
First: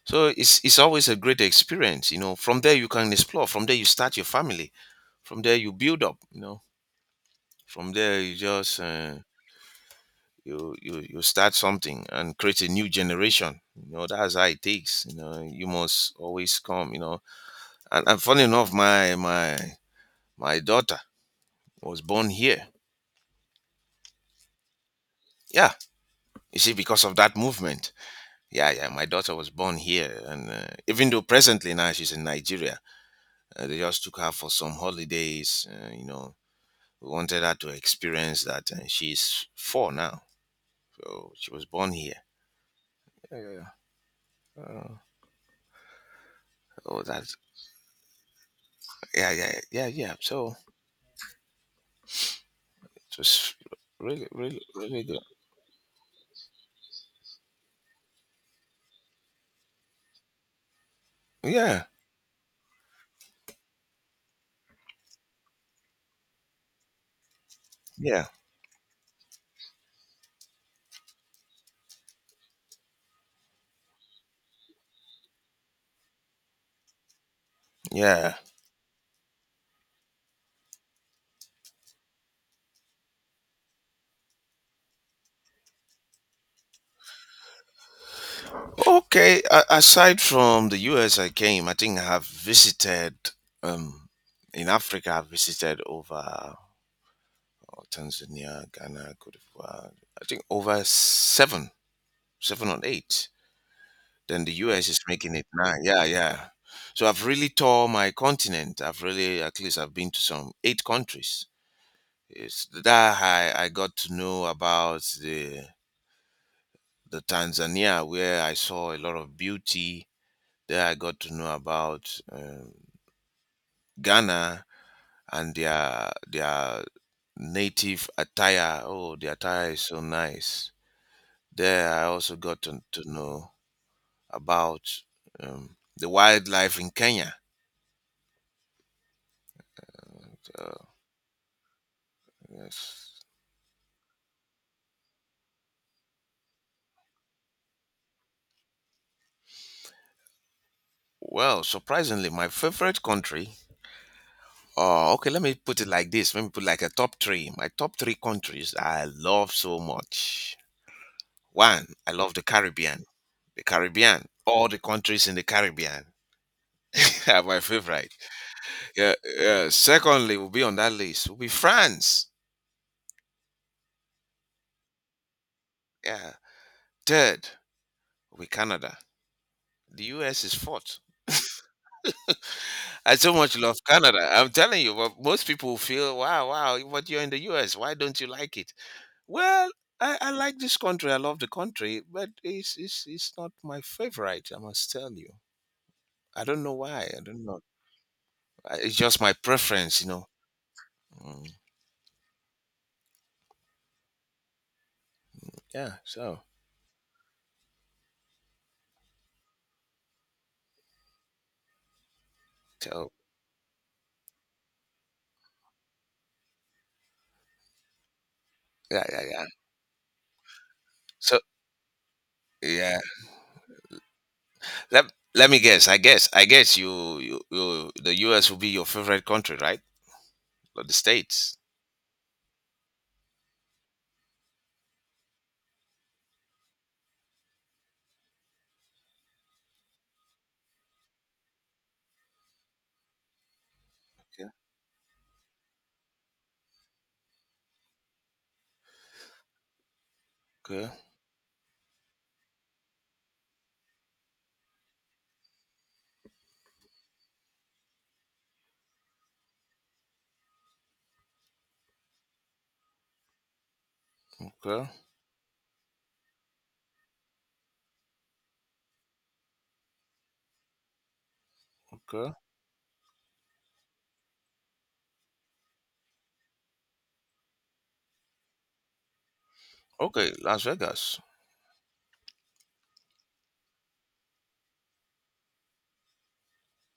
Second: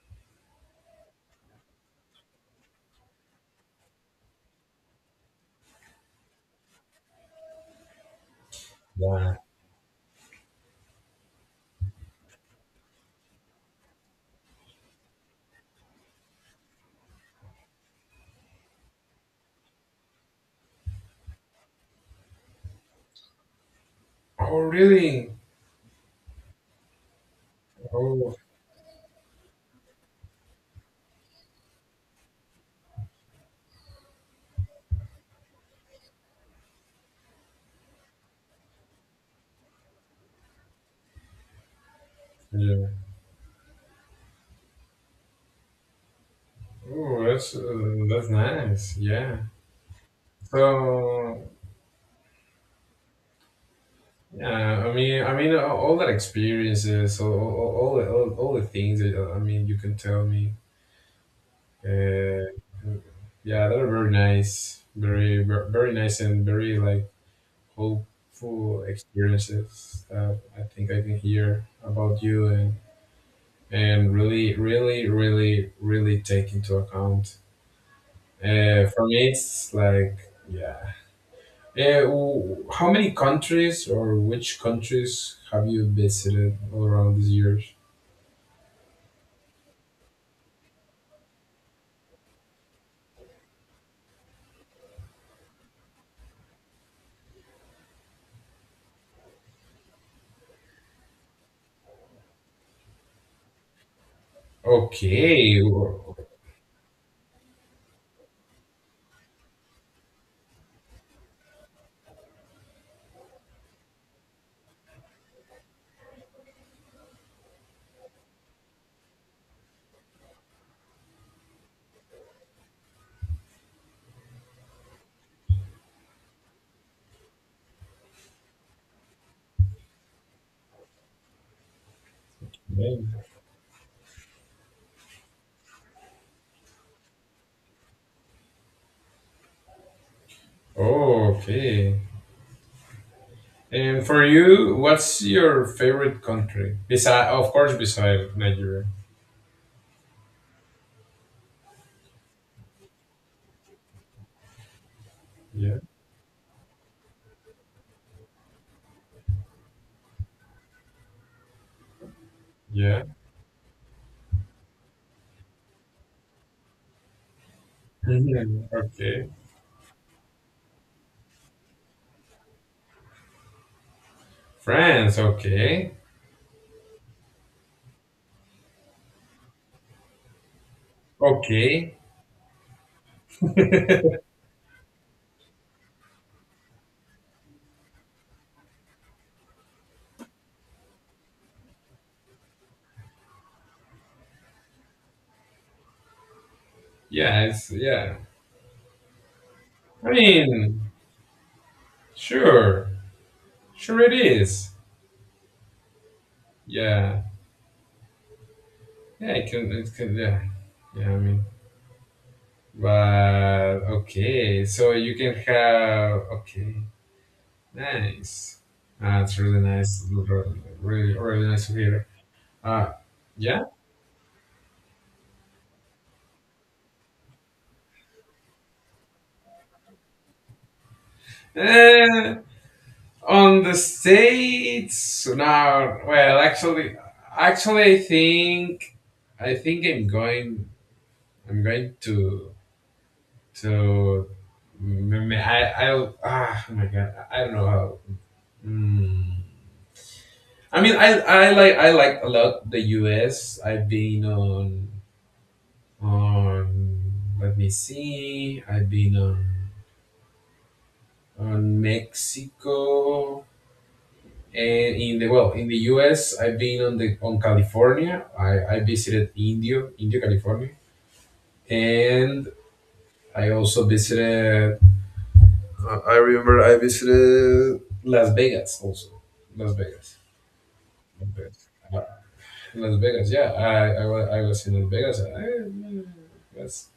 [SPEAKER 1] So it's it's always a great experience, you know. From there you can explore. From there you start your family. From there you build up, you know. From there you just. Uh,
[SPEAKER 2] Yeah.
[SPEAKER 1] you you you start something and create a new generation, you know. That's how it takes, you know. You must always come, you know. and, and funny enough, my my my daughter was born here.
[SPEAKER 2] Oh, really?
[SPEAKER 1] Yeah, you see, because of that movement.
[SPEAKER 2] Oh,
[SPEAKER 1] Yeah, yeah, my daughter was born here, and uh, even though presently now she's in Nigeria, uh, they just took her for some holidays, uh, you know, we wanted her to experience that, and she's four now. So she was born here.
[SPEAKER 2] yeah.
[SPEAKER 1] Yeah, yeah, yeah. Uh, oh,
[SPEAKER 2] Oh,
[SPEAKER 1] that.
[SPEAKER 2] that's uh, that's nice.
[SPEAKER 1] Yeah,
[SPEAKER 2] Yeah.
[SPEAKER 1] yeah, yeah, yeah. So
[SPEAKER 2] So,
[SPEAKER 1] just really, really,
[SPEAKER 2] yeah. I
[SPEAKER 1] really good.
[SPEAKER 2] mean, I mean, all, all that experiences, all all, all, the, all all the things that uh, I mean, you can tell me.
[SPEAKER 1] Yeah,
[SPEAKER 2] Uh, yeah, that are very nice, very ver- very nice and very, like,
[SPEAKER 1] yeah,
[SPEAKER 2] hopeful experiences that I think I can hear about you and and really, really, really, really take into account.
[SPEAKER 1] yeah.
[SPEAKER 2] Uh, for me, it's like, yeah. Uh, w- how many countries or which countries have you visited all around these years?
[SPEAKER 1] Okay. a- Aside from the U S, I came. I think I have visited. Um, in Africa, I've visited over, oh, Tanzania, Ghana, Cote d'Ivoire. I think over seven, seven or eight. Then the U S is making it
[SPEAKER 2] Okay.
[SPEAKER 1] nine. Yeah,
[SPEAKER 2] o-
[SPEAKER 1] yeah. So I've really toured my continent. I've really, at least, I've been to some eight countries. It's that I, I got to know about the the Tanzania, where I saw a lot of beauty. There, I got to know about um, Ghana and their their native attire. Oh, the attire is so nice. There, I also got to, to
[SPEAKER 2] okay.
[SPEAKER 1] know about um, the wildlife in Kenya. Uh,
[SPEAKER 2] Oh, okay.
[SPEAKER 1] yes.
[SPEAKER 2] And for you, what's your favorite country? Beside, of course, beside Nigeria.
[SPEAKER 1] Well, surprisingly, my favorite country. Oh, okay. Let me
[SPEAKER 2] Yeah.
[SPEAKER 1] put it like this. Let me put like a top three. My top three countries I love so much. One, I love the
[SPEAKER 2] Yeah.
[SPEAKER 1] Caribbean. The Caribbean, all the countries in the Caribbean are my favorite.
[SPEAKER 2] Mhm.
[SPEAKER 1] Yeah,
[SPEAKER 2] Okay.
[SPEAKER 1] yeah. Secondly, will be on that list will be France.
[SPEAKER 2] France. Okay.
[SPEAKER 1] Yeah. Third will be Canada. The U S is fourth.
[SPEAKER 2] Okay.
[SPEAKER 1] I so much love Canada. I'm telling you, but most people feel, wow, wow, but you're in the U S. Why don't you like it? Well, I, I like this country. I love the country, but it's, it's it's not my favorite. I must tell you. I don't know why. I
[SPEAKER 2] Yeah.
[SPEAKER 1] don't know.
[SPEAKER 2] It's, yeah.
[SPEAKER 1] I- It's just my preference, you
[SPEAKER 2] I
[SPEAKER 1] know.
[SPEAKER 2] mean,
[SPEAKER 1] Mm.
[SPEAKER 2] sure, sure it is.
[SPEAKER 1] Yeah. So.
[SPEAKER 2] Yeah, yeah, it can, it can, yeah, yeah. I mean,
[SPEAKER 1] So.
[SPEAKER 2] but okay, so you can have, okay, nice.
[SPEAKER 1] Yeah. Yeah.
[SPEAKER 2] That's
[SPEAKER 1] Yeah.
[SPEAKER 2] really nice, really, really
[SPEAKER 1] So.
[SPEAKER 2] really nice to hear. Uh,
[SPEAKER 1] Yeah.
[SPEAKER 2] yeah.
[SPEAKER 1] Let Let me guess. I guess. I guess you. You. you the U S will be your favorite country, right? Or the states.
[SPEAKER 2] Eh, on the states now. Well, actually, actually, I think, I think I'm going, I'm going to so
[SPEAKER 1] Yeah.
[SPEAKER 2] mm, I I ah, oh my god, I I don't know how. Mm. I
[SPEAKER 1] Okay.
[SPEAKER 2] mean, I I like I like a lot the U S. I've been on on let me see. I've been on on Mexico,
[SPEAKER 1] Okay.
[SPEAKER 2] and in the, well, in the U S. I've been on the on California. I I visited Indio Indio California,
[SPEAKER 1] Okay.
[SPEAKER 2] and I also visited Uh, I remember I visited Las Vegas also. Las Vegas.
[SPEAKER 1] Okay. Las Vegas.
[SPEAKER 2] Las Vegas. Uh, Las Vegas, yeah. I, I, wa- I was in Las Vegas. I, it was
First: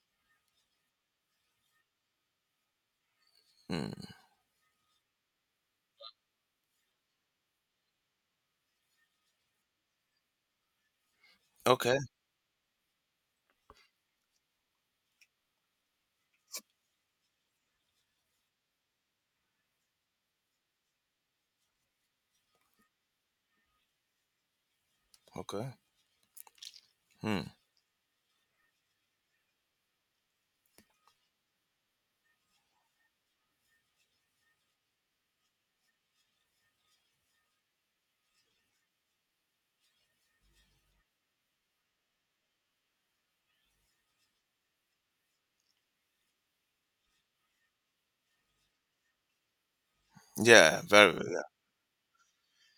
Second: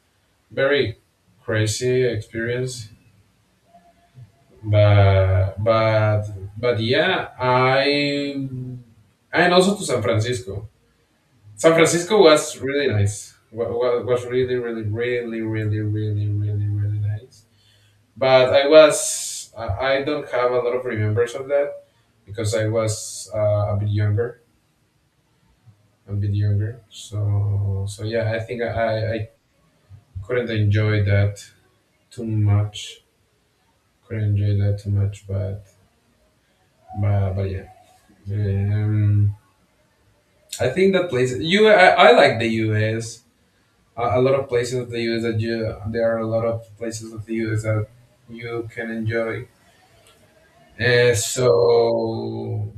[SPEAKER 2] very crazy experience.
[SPEAKER 1] Hmm.
[SPEAKER 2] But, but, but yeah, I, and also to San Francisco. San
[SPEAKER 1] Okay.
[SPEAKER 2] Francisco was really nice. Was, was really, really, really, really, really, really, really nice. But I was, I I don't have a lot of remembers of that because I was uh, a bit younger,
[SPEAKER 1] Okay.
[SPEAKER 2] a bit younger.
[SPEAKER 1] Hmm.
[SPEAKER 2] So so yeah, I think I I couldn't enjoy that too much. Couldn't enjoy that too much, but but, but yeah. Um, I think that places you, I, I like the U S Lot of places of the U S that you, there are a lot of places of the U S that you can enjoy.
[SPEAKER 1] Yeah. Very.
[SPEAKER 2] Uh,
[SPEAKER 1] Yeah.
[SPEAKER 2] so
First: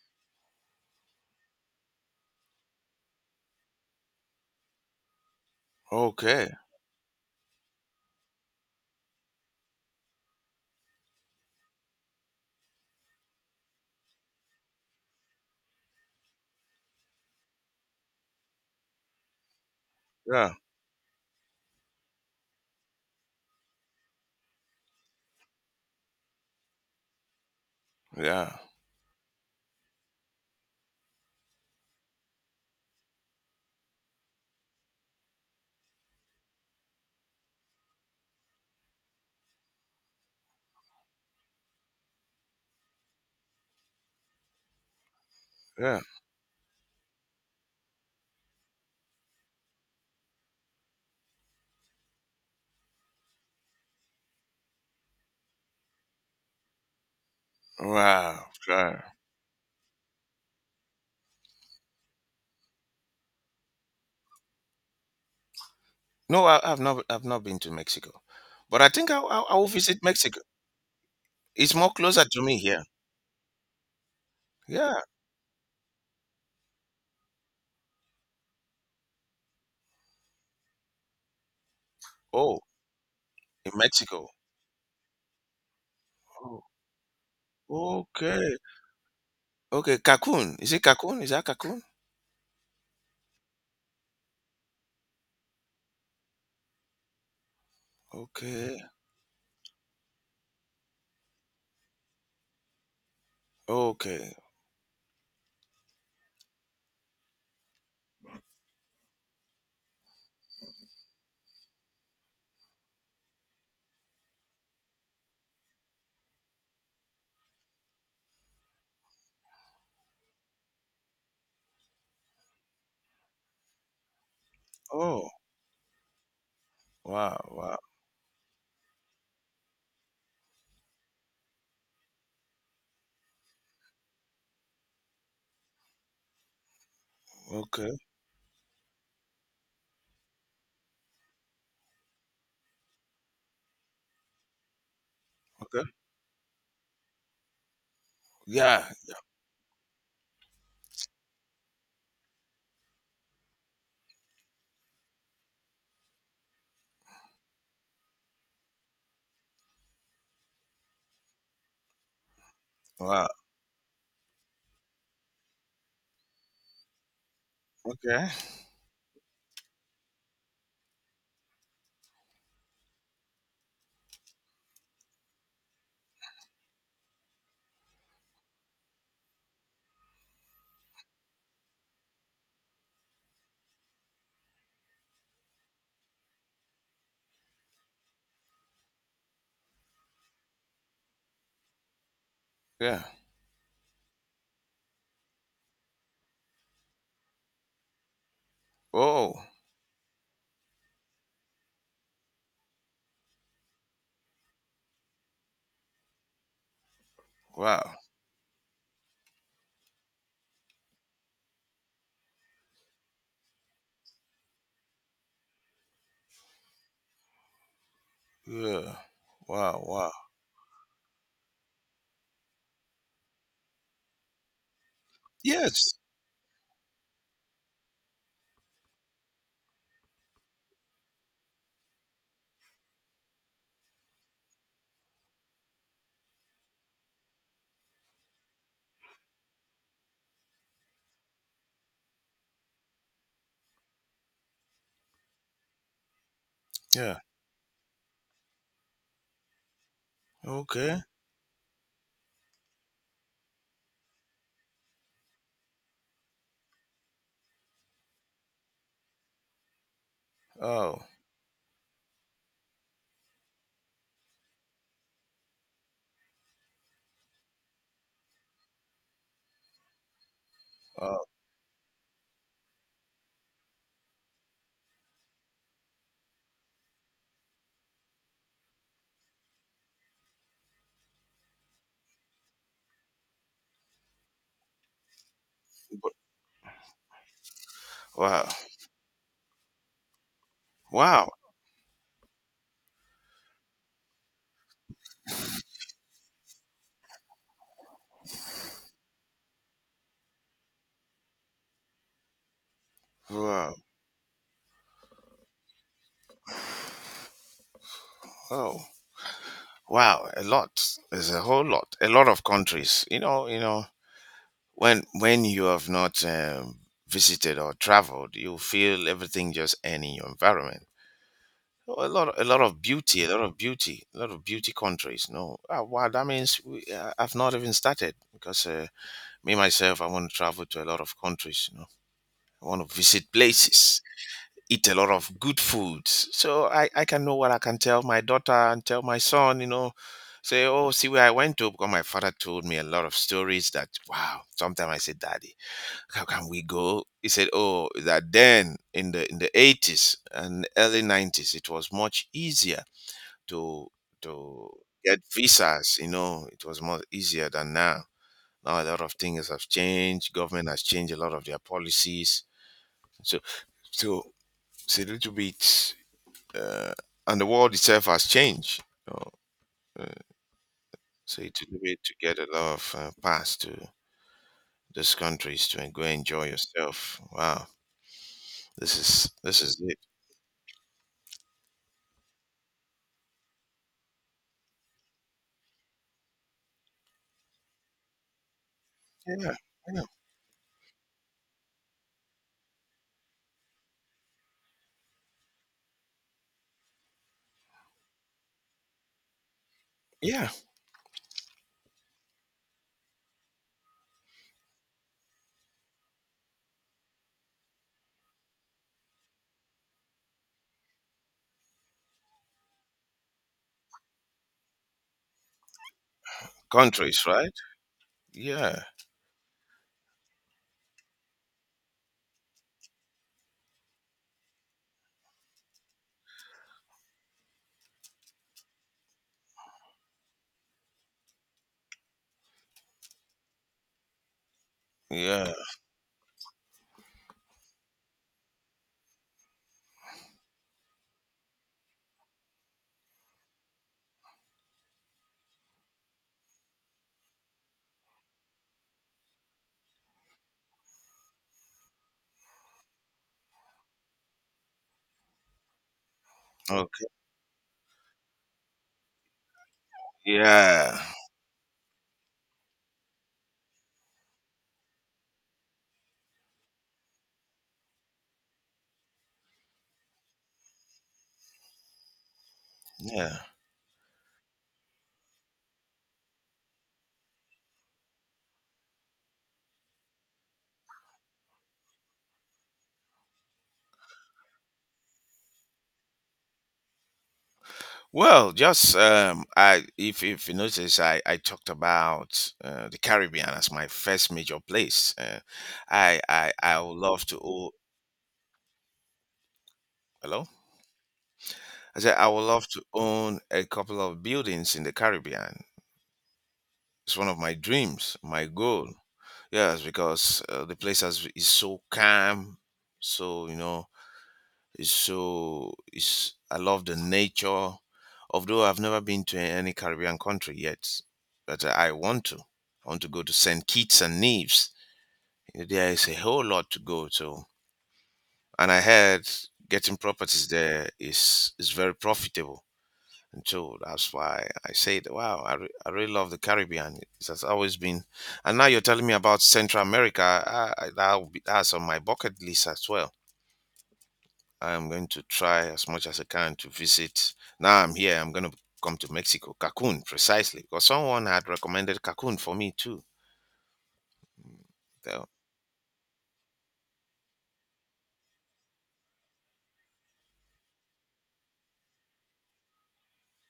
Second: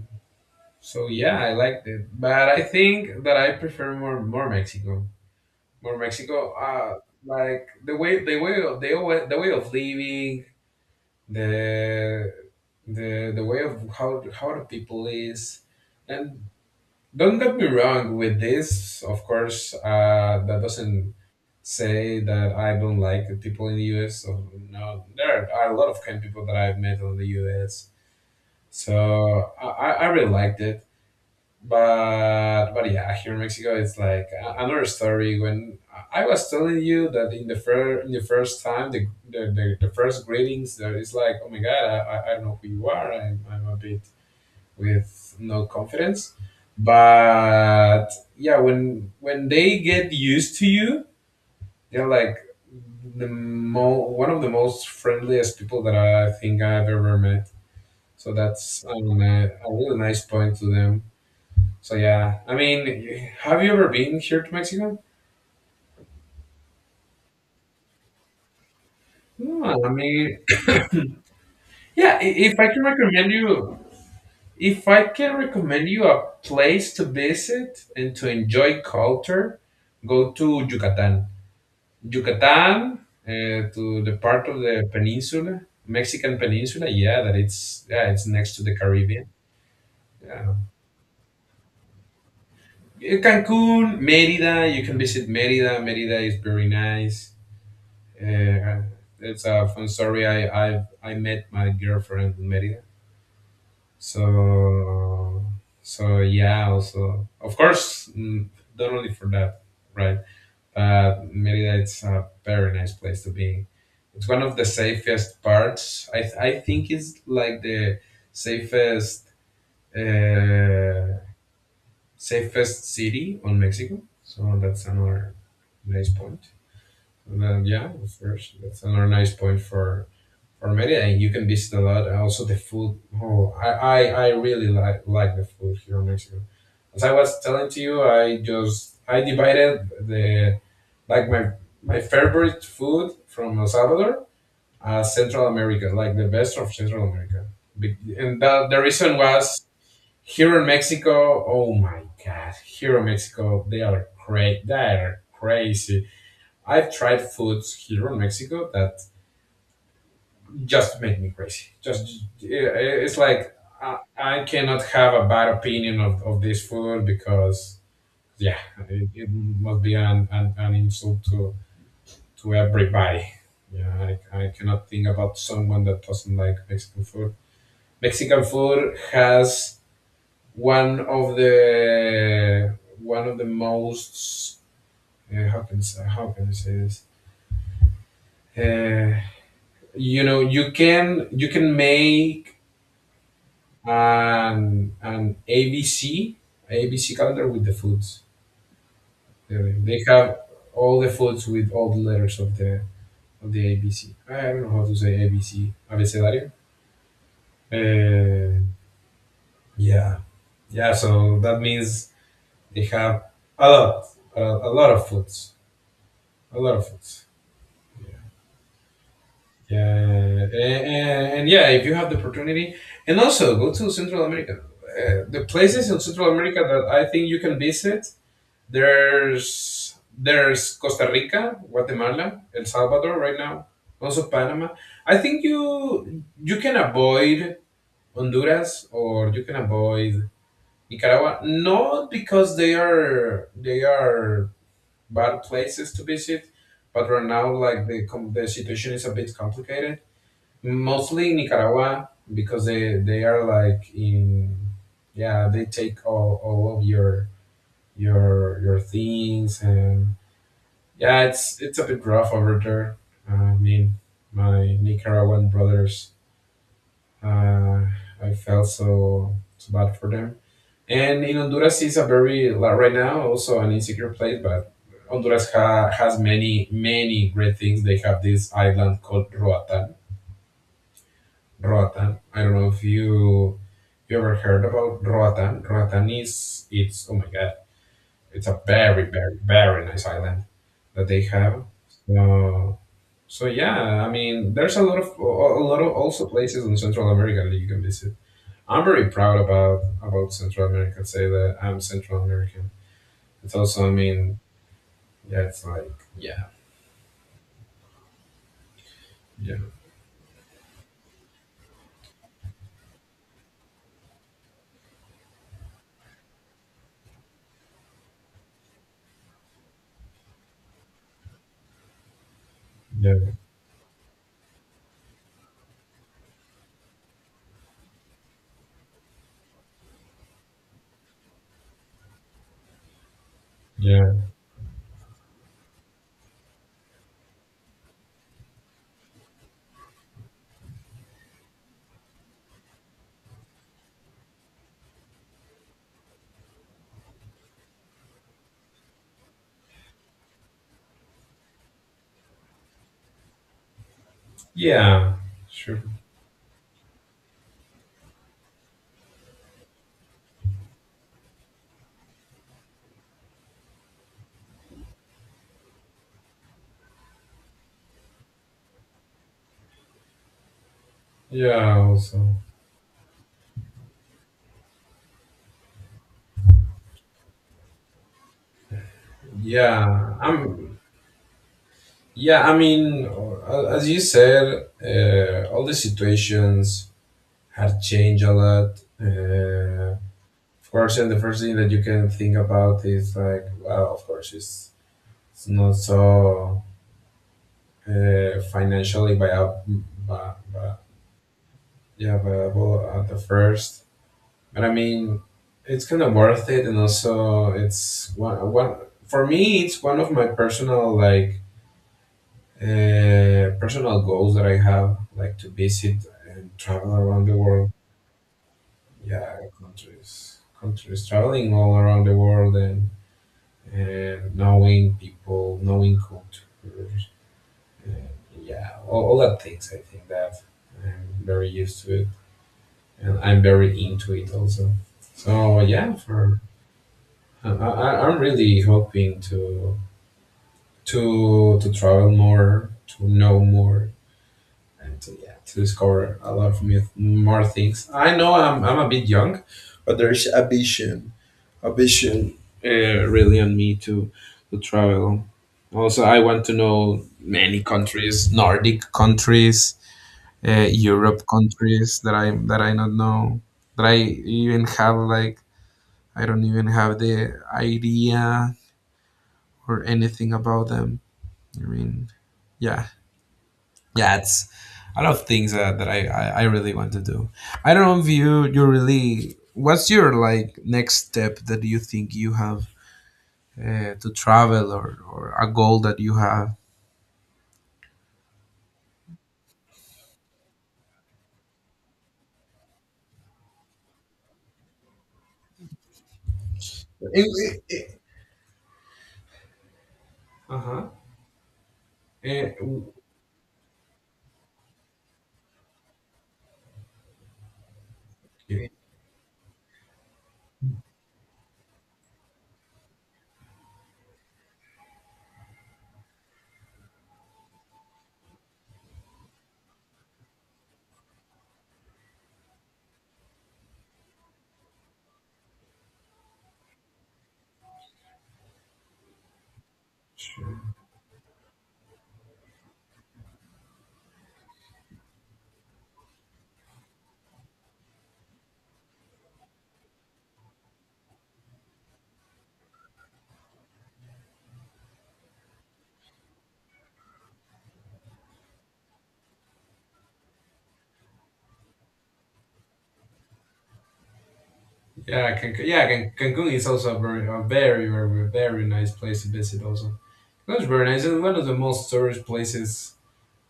[SPEAKER 2] So yeah, I liked it, but I think that I prefer more, more Mexico, more
[SPEAKER 1] Okay.
[SPEAKER 2] Mexico. Uh, like the way, the way of the way, the way of living, the the the way of how how the people is, and don't get me wrong with this. Of course, uh,
[SPEAKER 1] Yeah.
[SPEAKER 2] that doesn't say that I don't like the people in the U S. So, no, there are a lot of kind people that I've met in the U S.
[SPEAKER 1] Yeah.
[SPEAKER 2] So I I I really liked it, but but yeah, here in Mexico, it's like a- another story. When I I was telling you that in the first in the first time, the, the, the, the first greetings, there is like, oh my god, I, I I don't know who you are. I'm I'm a bit with no
[SPEAKER 1] Yeah.
[SPEAKER 2] confidence, but yeah, when when they get used to you, they're like the mo- one of the most friendliest people that I think I've ever met. So
[SPEAKER 1] Wow.
[SPEAKER 2] that's, I
[SPEAKER 1] Sure.
[SPEAKER 2] don't know, a really nice point to them. So yeah, I mean, have you ever been here to Mexico?
[SPEAKER 1] No, I, I've not. I've not been to Mexico, but I think I, I, I will
[SPEAKER 2] No, I
[SPEAKER 1] visit
[SPEAKER 2] mean,
[SPEAKER 1] Mexico. It's more
[SPEAKER 2] yeah.
[SPEAKER 1] closer
[SPEAKER 2] i-
[SPEAKER 1] to me
[SPEAKER 2] If I can
[SPEAKER 1] here.
[SPEAKER 2] recommend you, if
[SPEAKER 1] Yeah.
[SPEAKER 2] I can recommend you a place to visit and to enjoy culture, go to Yucatan.
[SPEAKER 1] Oh,
[SPEAKER 2] Yucatan, uh,
[SPEAKER 1] in
[SPEAKER 2] to the
[SPEAKER 1] Mexico.
[SPEAKER 2] part of the peninsula, Mexican peninsula. Yeah, that it's,
[SPEAKER 1] Oh,
[SPEAKER 2] yeah, it's next
[SPEAKER 1] okay.
[SPEAKER 2] to the Caribbean.
[SPEAKER 1] Okay,
[SPEAKER 2] Yeah,
[SPEAKER 1] Cancun. Is it Cancun? Is that Cancun?
[SPEAKER 2] Cancun, Merida. You can visit Merida. Merida is very nice.
[SPEAKER 1] Okay.
[SPEAKER 2] Uh, it's a fun story. I I I met my girlfriend in Merida.
[SPEAKER 1] Okay.
[SPEAKER 2] So so yeah. Also, of course, mm, not only for that, right? But Merida, it's a very nice place to be. It's one of the safest parts. I th- I think it's like the safest uh, safest city on Mexico. So that's
[SPEAKER 1] Oh,
[SPEAKER 2] another nice point.
[SPEAKER 1] wow,
[SPEAKER 2] And then,
[SPEAKER 1] wow.
[SPEAKER 2] yeah, of course, that's another nice point for, or maybe, and you can visit a lot. And also the food. Oh, I I, I really like like the food here in Mexico. As I was telling to
[SPEAKER 1] Okay,
[SPEAKER 2] you, I just I divided the, like, my my favorite food from El Salvador as Central
[SPEAKER 1] okay.
[SPEAKER 2] America, like the best of Central America. Be- And the, the
[SPEAKER 1] Yeah.
[SPEAKER 2] reason was here in Mexico. Oh my God, here in Mexico they are cra- they are crazy. I've tried foods here in Mexico that just make me crazy. Just eh, it's
[SPEAKER 1] Wow.
[SPEAKER 2] like I, I cannot have a bad opinion of, of this food because
[SPEAKER 1] Okay.
[SPEAKER 2] yeah, it, it must be an, an, an insult to to everybody. Yeah, I, I cannot think about someone that doesn't like Mexican food. Mexican food has one of the one of the most uh, how can I say, how can I say this? Uh, you know, you can you can make
[SPEAKER 1] Yeah.
[SPEAKER 2] and an A B C A B C calendar with the foods.
[SPEAKER 1] Oh,
[SPEAKER 2] Uh, They have all the foods with all the letters of the of the A B C. I don't know how to say A B C abecedario.
[SPEAKER 1] wow.
[SPEAKER 2] Uh, yeah, yeah. So that means they have a lot, a, a lot of foods, a lot of foods.
[SPEAKER 1] Yeah. Wow,
[SPEAKER 2] Yeah,
[SPEAKER 1] wow.
[SPEAKER 2] and, and, and yeah, if you have the opportunity, and also go to Central America. Uh, the places
[SPEAKER 1] Yes.
[SPEAKER 2] in Central America that I think you can visit. There's there's Costa Rica, Guatemala, El Salvador right now, also Panama. I think you you can avoid Honduras, or you can avoid Nicaragua, not because they are they are bad places to visit, but
[SPEAKER 1] Yeah.
[SPEAKER 2] right now like the com- the situation is a bit complicated.
[SPEAKER 1] Okay.
[SPEAKER 2] Mostly Nicaragua because they they are like in, yeah, they take all, all of your your your things, and
[SPEAKER 1] Oh.
[SPEAKER 2] yeah, it's it's a bit rough over there. I mean, my Nicaraguan brothers, uh, I felt so so bad for them.
[SPEAKER 1] Oh.
[SPEAKER 2] And in Honduras is a very like, right now also an insecure place, but Honduras ha, has many many great things. They have this island called Roatan. Roatan. I don't know if you you ever heard about Roatan. Roatan
[SPEAKER 1] but-
[SPEAKER 2] is, it's, oh my god, it's
[SPEAKER 1] Wow.
[SPEAKER 2] a very very very nice island that they
[SPEAKER 1] Wow.
[SPEAKER 2] have. So, So yeah, I mean, there's a lot of a lot of also places in Central America that you can visit. I'm very proud about about Central America. Say that I'm Central American. It's
[SPEAKER 1] Wow.
[SPEAKER 2] also, I mean, yeah, it's like yeah,
[SPEAKER 1] Oh.
[SPEAKER 2] yeah,
[SPEAKER 1] Wow. A lot. There's a whole lot. A lot of countries. You know, you know, when when you have not um, visited or traveled, you feel everything just any your environment. Oh, a lot, a lot of beauty, a
[SPEAKER 2] yeah,
[SPEAKER 1] lot of beauty, a lot of beauty countries. No, ah, wow, that means we, uh, I've not even started because uh, me myself, I want to travel to a lot of countries. You know, I want to visit places,
[SPEAKER 2] yeah,
[SPEAKER 1] eat a lot of good foods, so I, I can know what I can tell my daughter and tell my son. You know, say, oh, see where I went to because my father told me a lot of stories that wow. Sometimes I say, Daddy, how can we go? He said, oh, that then in the in the eighties and early nineties, it was much easier to to
[SPEAKER 2] yeah,
[SPEAKER 1] get
[SPEAKER 2] sure,
[SPEAKER 1] visas. You know, it was more easier than now. Now a lot of things have changed. Government has changed a lot of their policies. So so it's a little bit, uh, and the world itself has changed. So, uh, so it's a
[SPEAKER 2] yeah,
[SPEAKER 1] little bit to
[SPEAKER 2] also,
[SPEAKER 1] get a lot of uh, pass to those countries to go enjoy yourself. Wow, this is this is it.
[SPEAKER 2] yeah. I'm Yeah. I mean, uh, as you said, uh, all the situations had changed a lot.
[SPEAKER 1] Yeah,
[SPEAKER 2] Uh,
[SPEAKER 1] yeah,
[SPEAKER 2] Of course, and the first thing that you can think about is like, well, of course, it's, it's not so uh, financially viable,
[SPEAKER 1] yeah.
[SPEAKER 2] yeah, viable at the first. But I mean, it's kind of worth it, and also it's one, one for me. It's one of my personal like uh, personal goals that I have, like to visit and travel
[SPEAKER 1] Countries,
[SPEAKER 2] around the
[SPEAKER 1] right?
[SPEAKER 2] world.
[SPEAKER 1] Yeah,
[SPEAKER 2] Yeah, countries, countries traveling all around the world, and and knowing people, knowing cultures, and yeah, all, all that things. I think that I'm very used to it, and I'm very into it also.
[SPEAKER 1] yeah.
[SPEAKER 2] So yeah, for I, I- I'm really hoping to to to travel more, to know more, and to yeah, to discover a lot of new- more things. I know I'm I'm a bit young, but there's ambition ambition uh, really on me to to travel. Also, I want to know
[SPEAKER 1] Okay.
[SPEAKER 2] many countries, Nordic countries, uh,
[SPEAKER 1] Yeah,
[SPEAKER 2] Europe countries that I that I not know, that I even have like, I don't even have the idea or anything about them. I mean, yeah,
[SPEAKER 1] yeah.
[SPEAKER 2] yeah, it's a lot of things that, that I, I I really want to do. I don't know if you you really, what's your like next step that you think you have uh, to travel, or, or a goal that you have?
[SPEAKER 1] Well, just um, I if if you notice, I I talked about uh, the Caribbean as my first major place. Uh, I I I would love to.
[SPEAKER 2] It-
[SPEAKER 1] Oh,
[SPEAKER 2] it-
[SPEAKER 1] hello.
[SPEAKER 2] uh-huh.
[SPEAKER 1] I said I would
[SPEAKER 2] Eh,
[SPEAKER 1] love to
[SPEAKER 2] w-
[SPEAKER 1] own a couple of buildings in the Caribbean. It's one of my dreams, my
[SPEAKER 2] eh,
[SPEAKER 1] goal. Yes, because uh, the place has, is so calm, so you know it's so it's I love the nature. Although I've never been to any Caribbean country yet, but I want to. I want to go to Saint Kitts and Nevis. There is a whole lot to go to, and I heard getting properties
[SPEAKER 2] sure.
[SPEAKER 1] there is is very profitable. And so that's why I said, wow, I, re- I really love the Caribbean. It has always been. And now you're telling me about Central America. I, I, that'll be, that's on my bucket list as well. I'm going to try as much as I can to visit. Now I'm here, I'm going to come to Mexico, Cancun, precisely, because someone had recommended Cancun for me too. So,
[SPEAKER 2] Yeah, Cancun, yeah, Can- Cancun is also a very, a very, very, very nice place to visit. Also, that's very nice and one of the most tourist places.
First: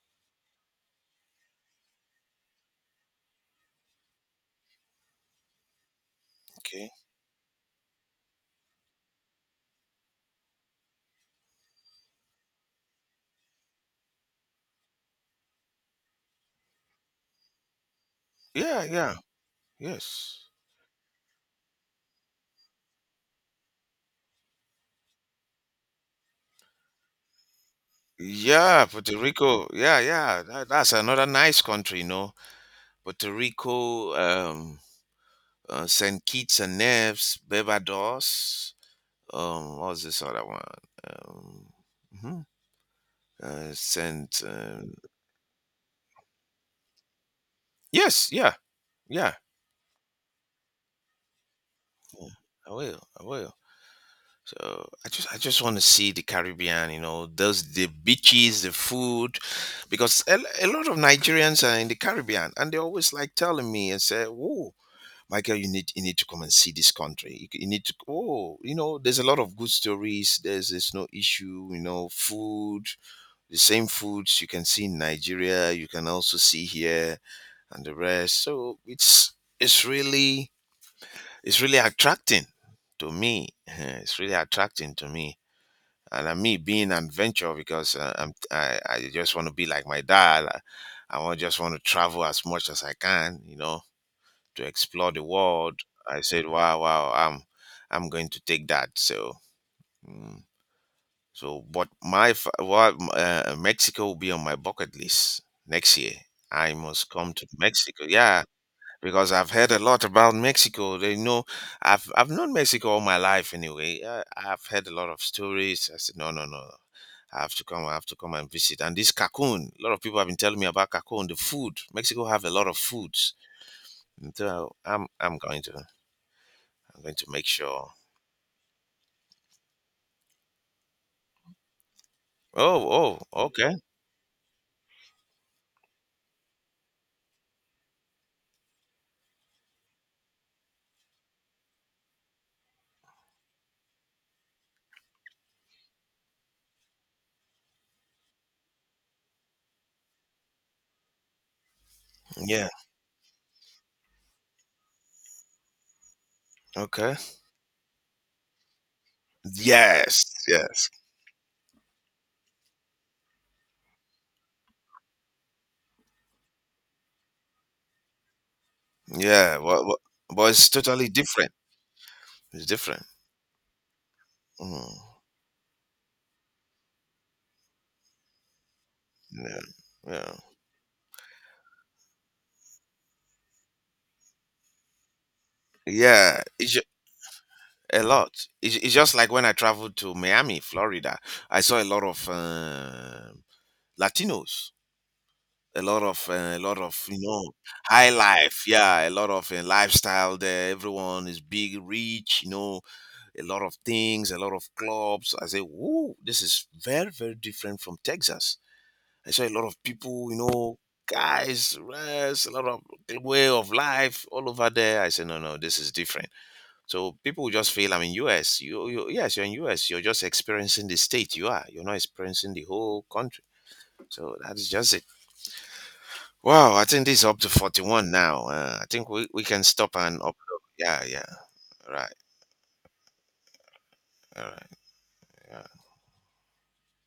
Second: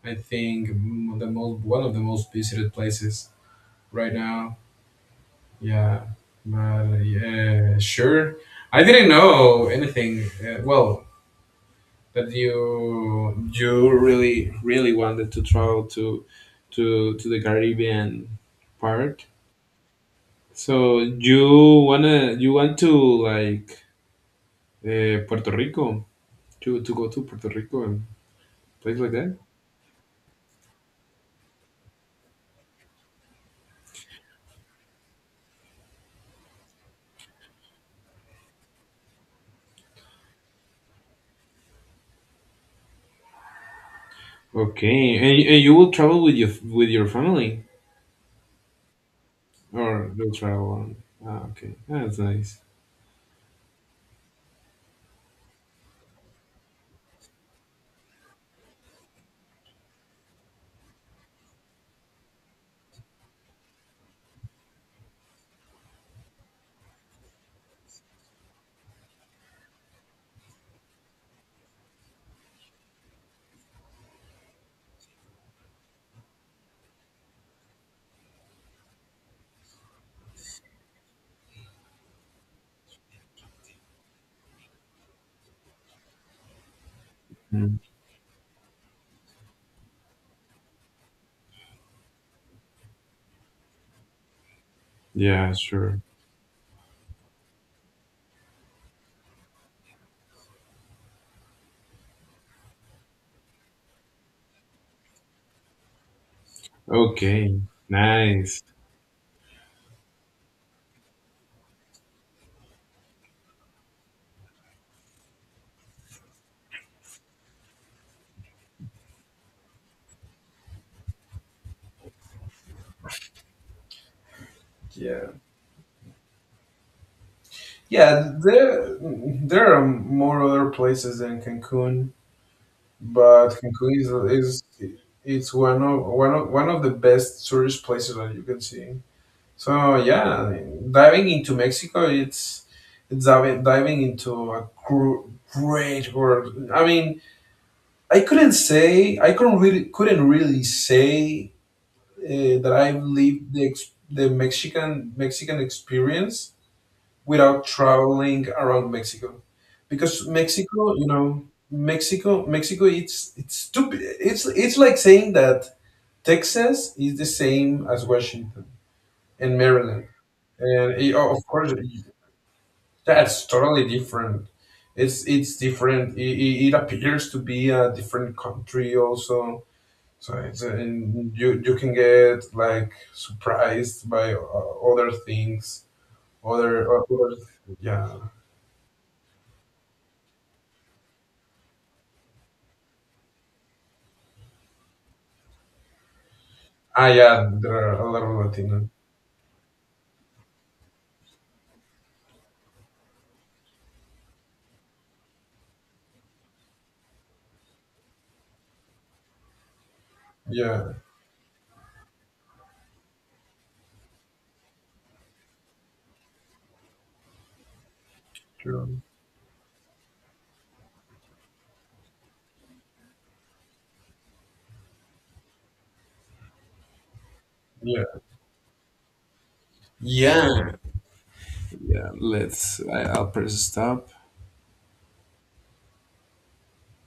[SPEAKER 2] I think m- the most one of the most visited places right now. Yeah,
[SPEAKER 1] okay.
[SPEAKER 2] but yeah, sure. I didn't know anything. Uh, well, that you you really really wanted to travel to to to the Caribbean
[SPEAKER 1] Yeah, yeah,
[SPEAKER 2] part.
[SPEAKER 1] yes.
[SPEAKER 2] So you wanna you want to like, uh, Puerto Rico, to to go to Puerto Rico and
[SPEAKER 1] Yeah,
[SPEAKER 2] place like
[SPEAKER 1] Puerto
[SPEAKER 2] that.
[SPEAKER 1] Rico. Yeah, yeah. That, that's another nice country, you know. Puerto Rico, um, uh, Saint Kitts and Nevis, Barbados. Um, what was this other one? Um, mhm, uh, Saint. Um,
[SPEAKER 2] Okay, and, and you will travel with your with your family,
[SPEAKER 1] yes, yeah, yeah.
[SPEAKER 2] or you'll travel on. Ah, okay, ah, that's nice.
[SPEAKER 1] I will. I will. So I just I just want to see the Caribbean, you know, those the beaches, the food, because a, a lot of Nigerians are in the Caribbean, and they always like telling me and say, "Oh, Michael, you need you need to come and see this country. You, c- you need to oh, you know, there's a lot of good stories. There's there's no issue, you know, food, the same foods you can see in Nigeria, you can also see here and the rest. So it's it's really it's really attracting to me. It's really attracting to me and uh, me being an adventure
[SPEAKER 2] Mm.
[SPEAKER 1] because uh, I'm, I, I just want to be like my dad. I, I want just want to travel as much as I can, you know, to explore the
[SPEAKER 2] Yeah,
[SPEAKER 1] world.
[SPEAKER 2] sure.
[SPEAKER 1] I said, wow, wow, I'm I'm going to take that. So, mm, so but my fa- what uh, Mexico will be on my bucket list next year. I must come to
[SPEAKER 2] Okay,
[SPEAKER 1] Mexico. Yeah,
[SPEAKER 2] nice.
[SPEAKER 1] because I've heard a lot about Mexico. They know I've I've known Mexico all my life anyway. I, I've heard a lot of stories. I said no, no, no, no. I have to come. I have to come and visit. And this Cancun, a lot of people have been telling me about Cancun. The food, Mexico have a lot of foods. And so I'm
[SPEAKER 2] Yeah.
[SPEAKER 1] I'm going to I'm going to make sure.
[SPEAKER 2] Yeah, there there are more other places than Cancun,
[SPEAKER 1] Oh, oh,
[SPEAKER 2] but
[SPEAKER 1] okay,
[SPEAKER 2] Cancun is is it's one of one of one of the best tourist places that you can see. So yeah, I mean, diving into Mexico, it's it's diving, diving into a gr- great world. I mean, I couldn't say I couldn't really couldn't really say uh,
[SPEAKER 1] yeah,
[SPEAKER 2] that I've lived the ex- the Mexican Mexican experience
[SPEAKER 1] okay,
[SPEAKER 2] without traveling around Mexico,
[SPEAKER 1] yes,
[SPEAKER 2] because
[SPEAKER 1] yes,
[SPEAKER 2] Mexico, you know, Mexico, Mexico, it's it's stupid. It's it's like saying that Texas is the same as Washington
[SPEAKER 1] yeah.
[SPEAKER 2] and
[SPEAKER 1] Well, well
[SPEAKER 2] Maryland,
[SPEAKER 1] but it's
[SPEAKER 2] and
[SPEAKER 1] totally
[SPEAKER 2] it- oh, of
[SPEAKER 1] different.
[SPEAKER 2] course
[SPEAKER 1] It's different.
[SPEAKER 2] that's totally different.
[SPEAKER 1] Mm,
[SPEAKER 2] It's it's different. It, it, it appears to be a different country
[SPEAKER 1] yeah,
[SPEAKER 2] also.
[SPEAKER 1] yeah,
[SPEAKER 2] So it's, and you you can get like surprised by uh, other things,
[SPEAKER 1] yeah. It's
[SPEAKER 2] other, other
[SPEAKER 1] a
[SPEAKER 2] yeah.
[SPEAKER 1] lot. It's, it's just like when I traveled to Miami, Florida. I saw a lot of uh, Latinos, a lot of uh, a lot of
[SPEAKER 2] Ah,
[SPEAKER 1] you
[SPEAKER 2] yeah,
[SPEAKER 1] know
[SPEAKER 2] there are
[SPEAKER 1] high
[SPEAKER 2] a lot of
[SPEAKER 1] life.
[SPEAKER 2] Latino.
[SPEAKER 1] Yeah, a lot of uh, lifestyle there. Everyone is big, rich. You know, a lot of things, a lot of clubs. I say, "Woo, this is very very different from Texas." I saw a lot of people. You know.
[SPEAKER 2] Yeah,
[SPEAKER 1] Guys, rest, a lot of way of life all over there. I say no, no, this is different. So people will just feel I'm in U S. You,
[SPEAKER 2] true.
[SPEAKER 1] you yes, you're in U S. You're just experiencing the state you are. You're not experiencing the whole country. So that is just it. Wow, I think this is up to
[SPEAKER 2] Yeah,
[SPEAKER 1] forty-one now. Uh, I think we, we can stop and upload.
[SPEAKER 2] yeah,
[SPEAKER 1] Yeah, yeah.
[SPEAKER 2] yeah.
[SPEAKER 1] Right.
[SPEAKER 2] Let's. I, I'll press stop.
[SPEAKER 1] All right.